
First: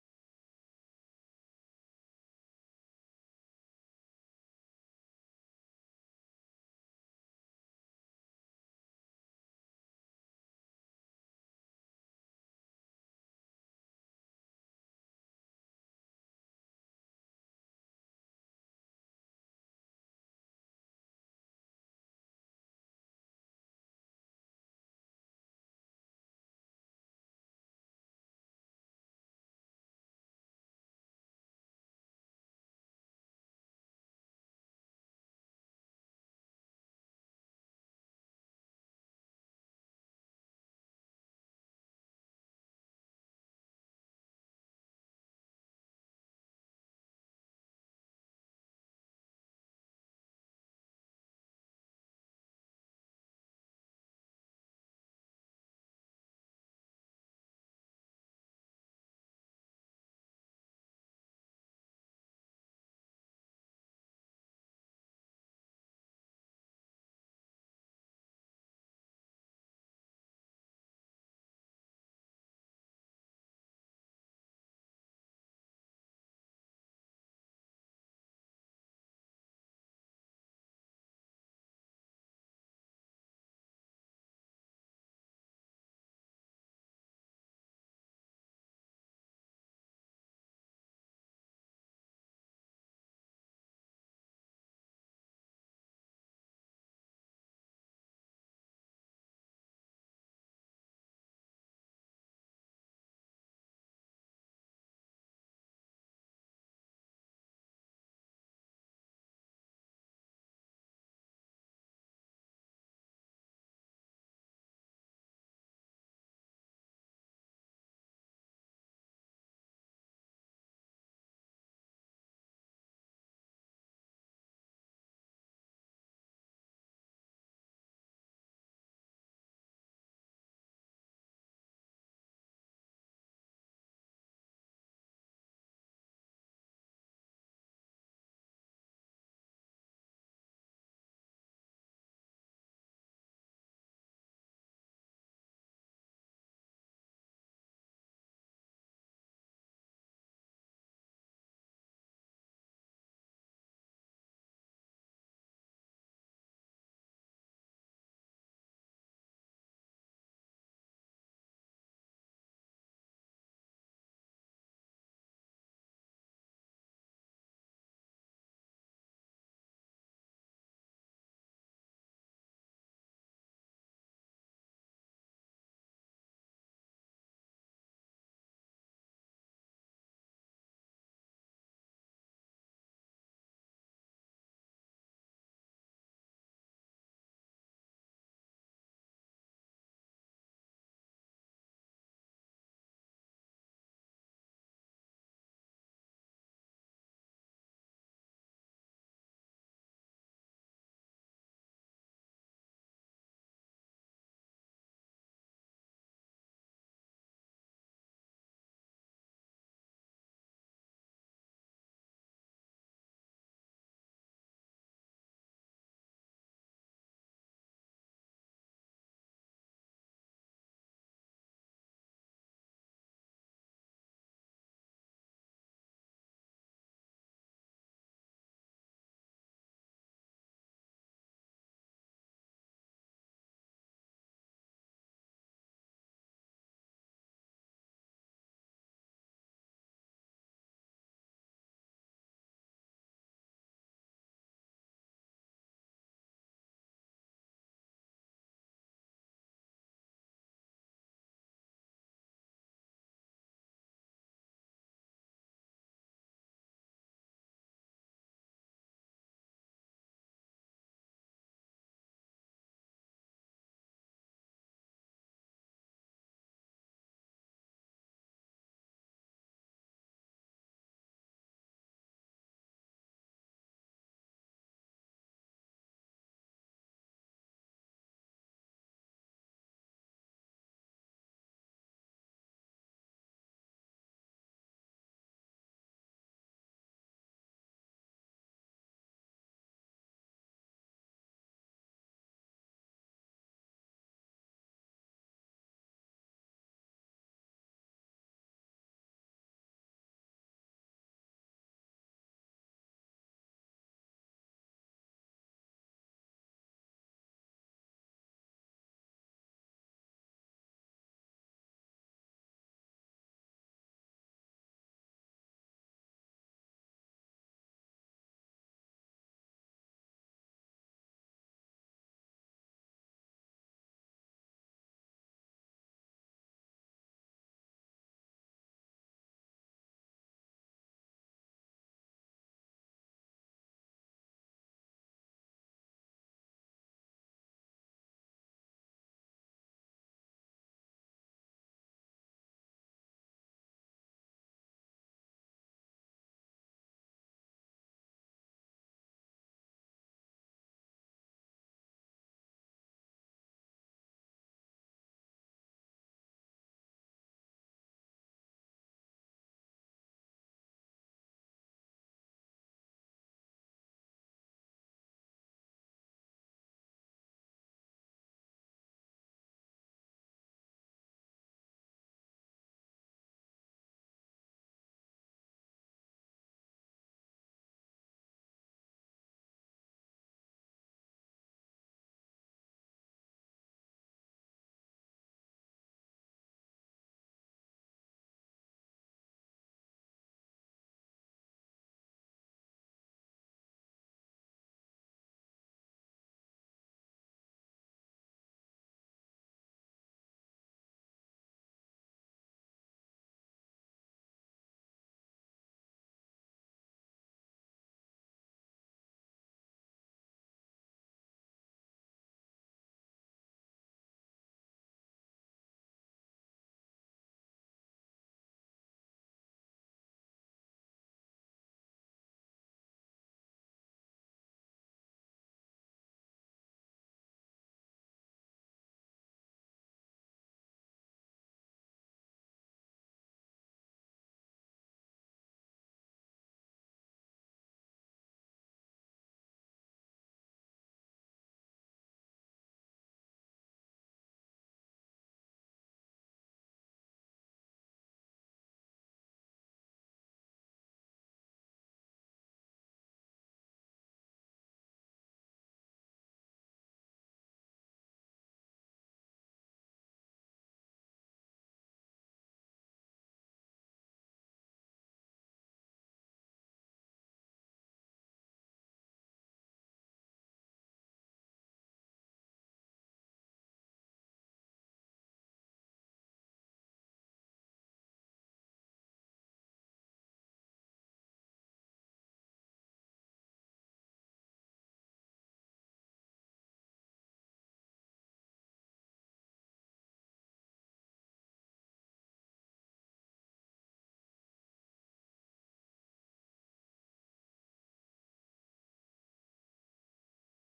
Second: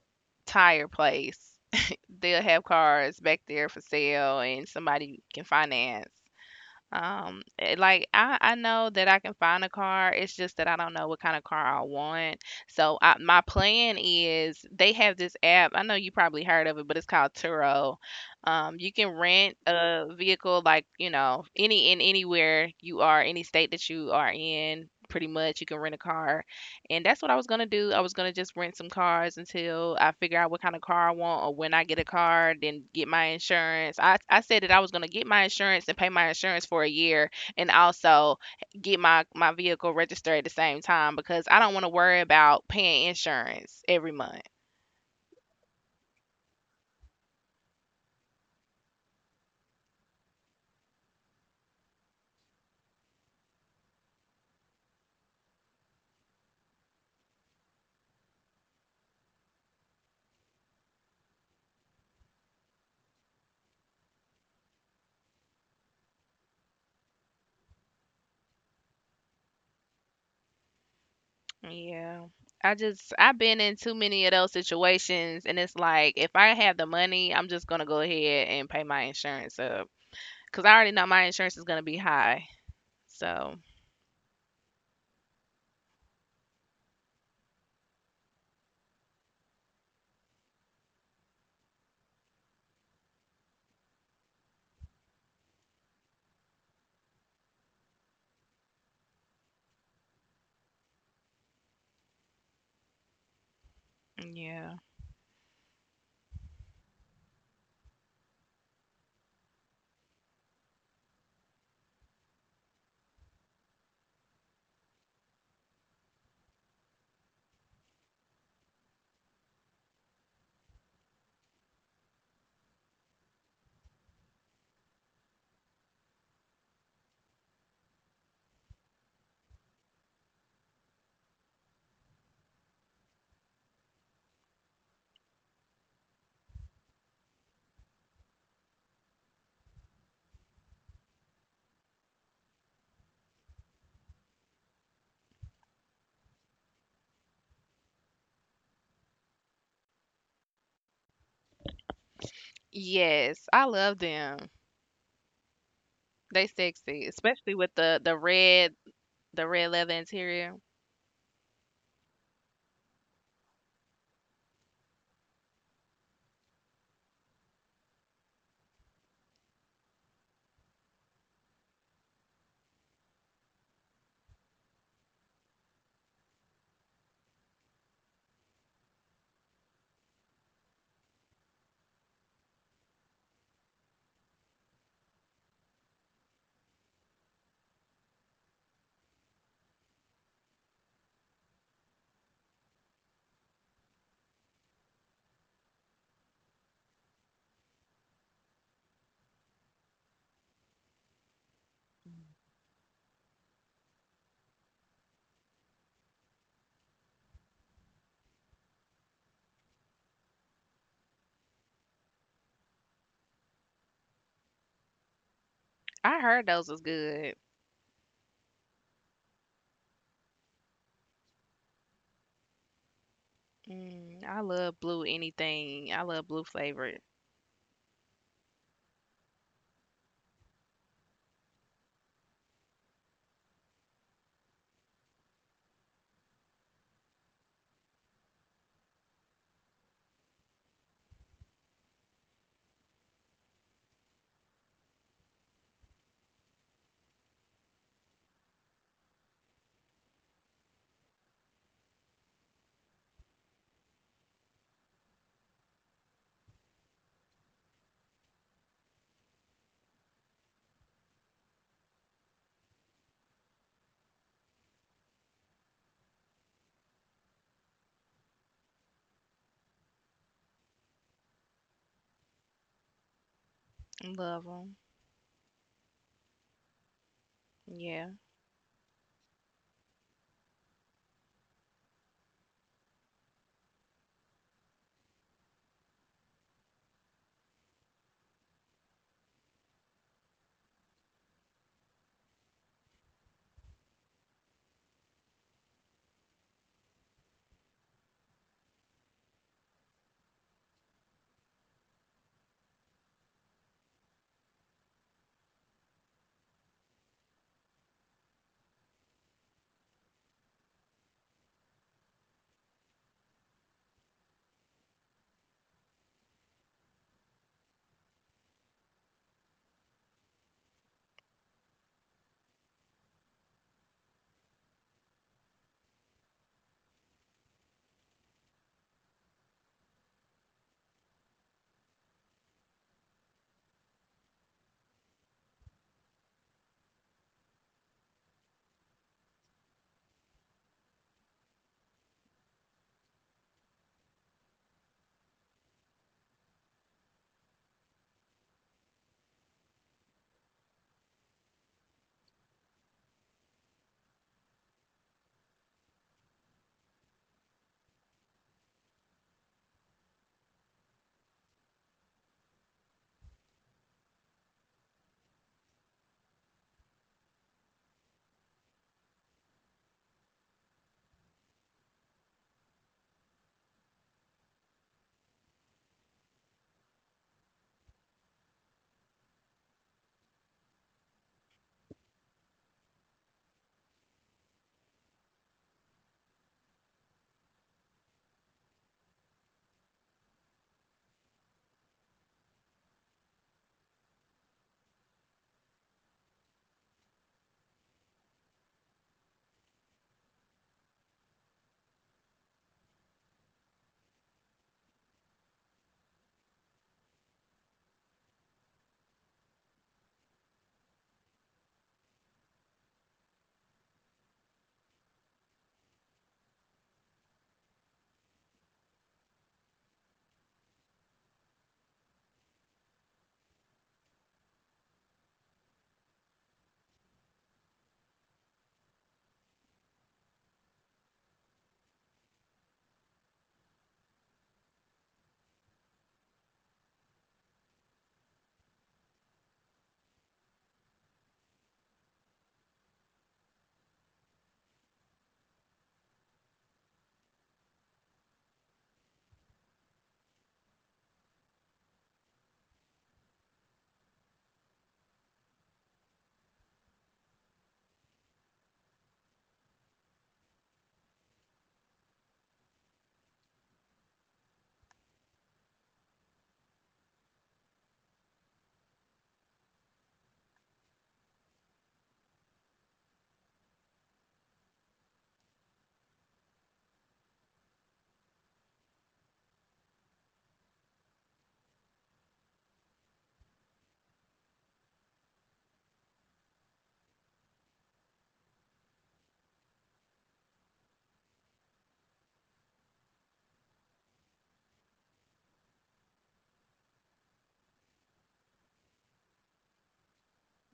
S1: tire place, they'll have cars back there for sale and somebody can finance. Like I know that I can find a car. It's just that I don't know what kind of car I want. So my plan is they have this app. I know you probably heard of it, but it's called Turo. You can rent a vehicle like, anywhere you are, any state that you are in, pretty much you can rent a car, and that's what I was gonna do. I was gonna just rent some cars until I figure out what kind of car I want, or when I get a car, then get my insurance. I said that I was gonna get my insurance and pay my insurance for a year, and also get my vehicle registered at the same time because I don't wanna worry about paying insurance every month. Yeah. I've been in too many of those situations, and it's like if I have the money, I'm just going to go ahead and pay my insurance up cuz I already know my insurance is going to be high. So, yeah. Yes, I love them. They sexy, especially with the red leather interior. I heard those was good. Mm, I love blue anything. I love blue flavored. Love them. Yeah.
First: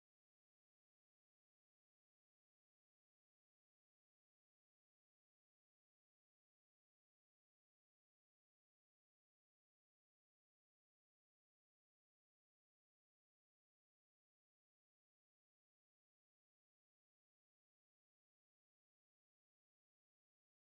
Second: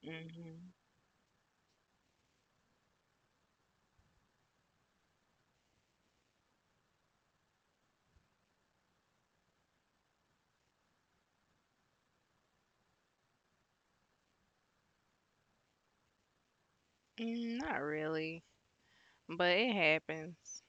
S1: Hmm. Mm, not really, but it happens.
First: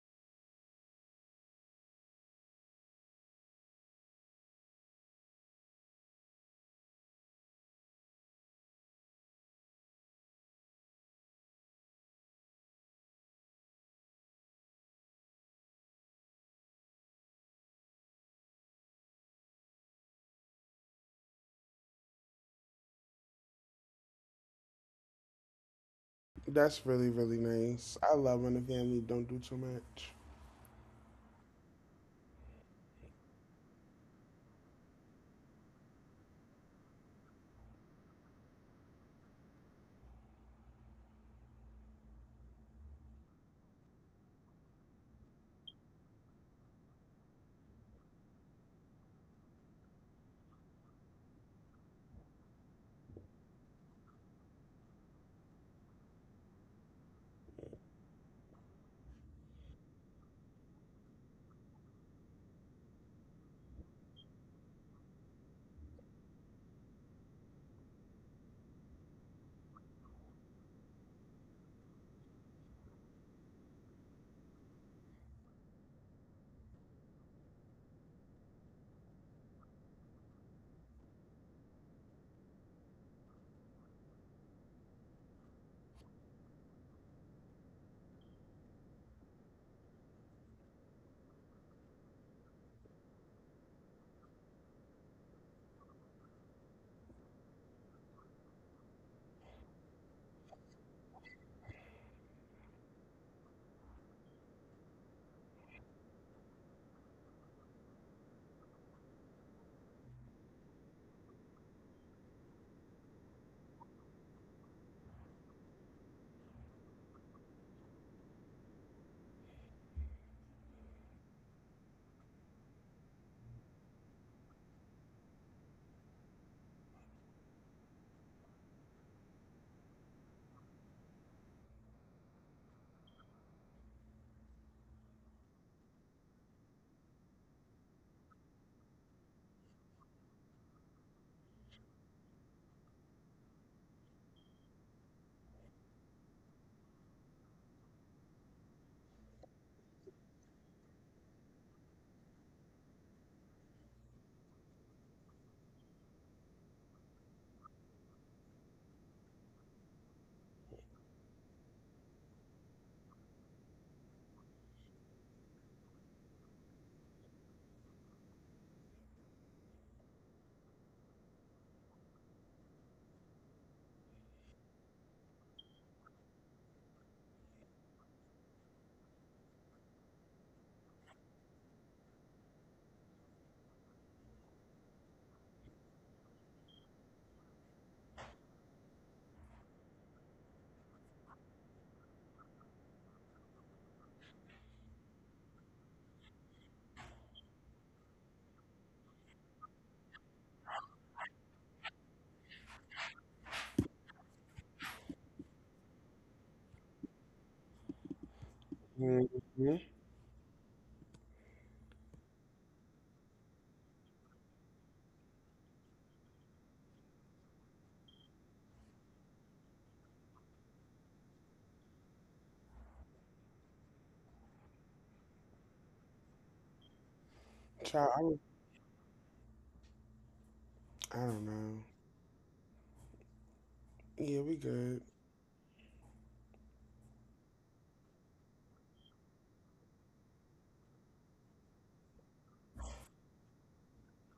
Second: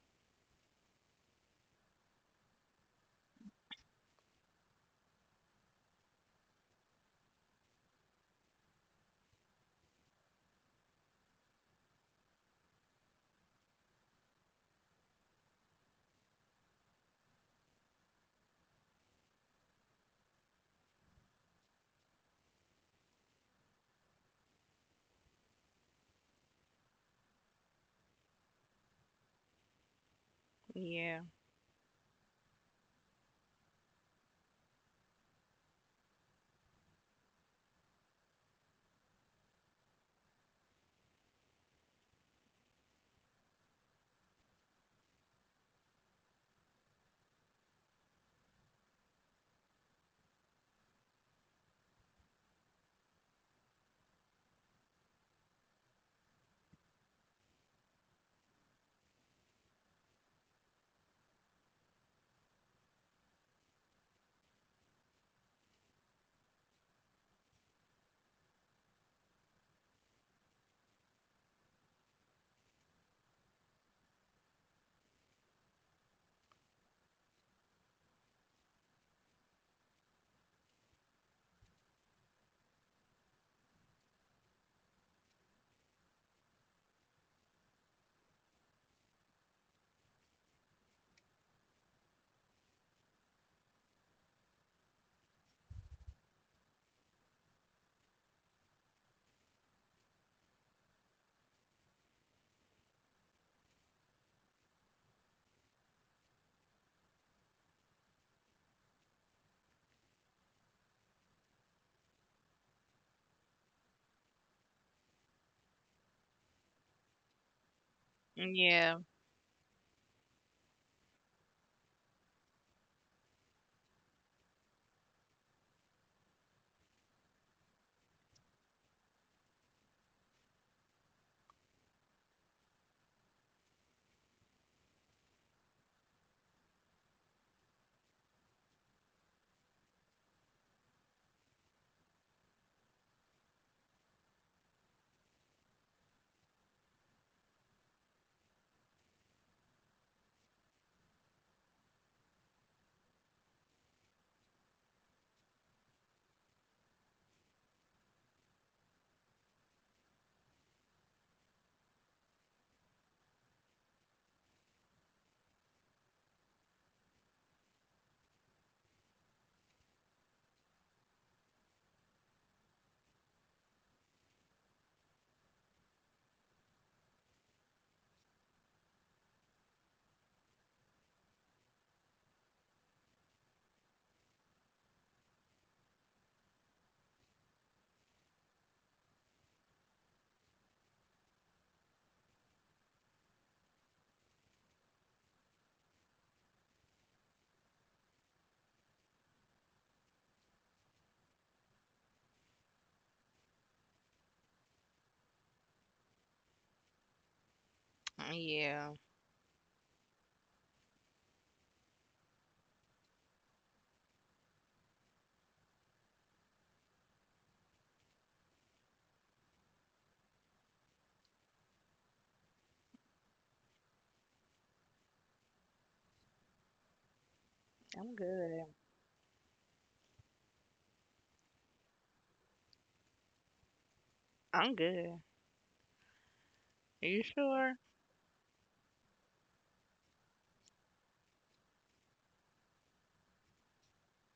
S2: That's really, really nice. I love when the family don't do too much.
S1: Yeah. Yeah. Yeah.
S2: hmm
S1: I'm
S2: would-
S1: good.
S2: I don't know. Yeah, we
S1: I'm
S2: good.
S1: good. Are you sure?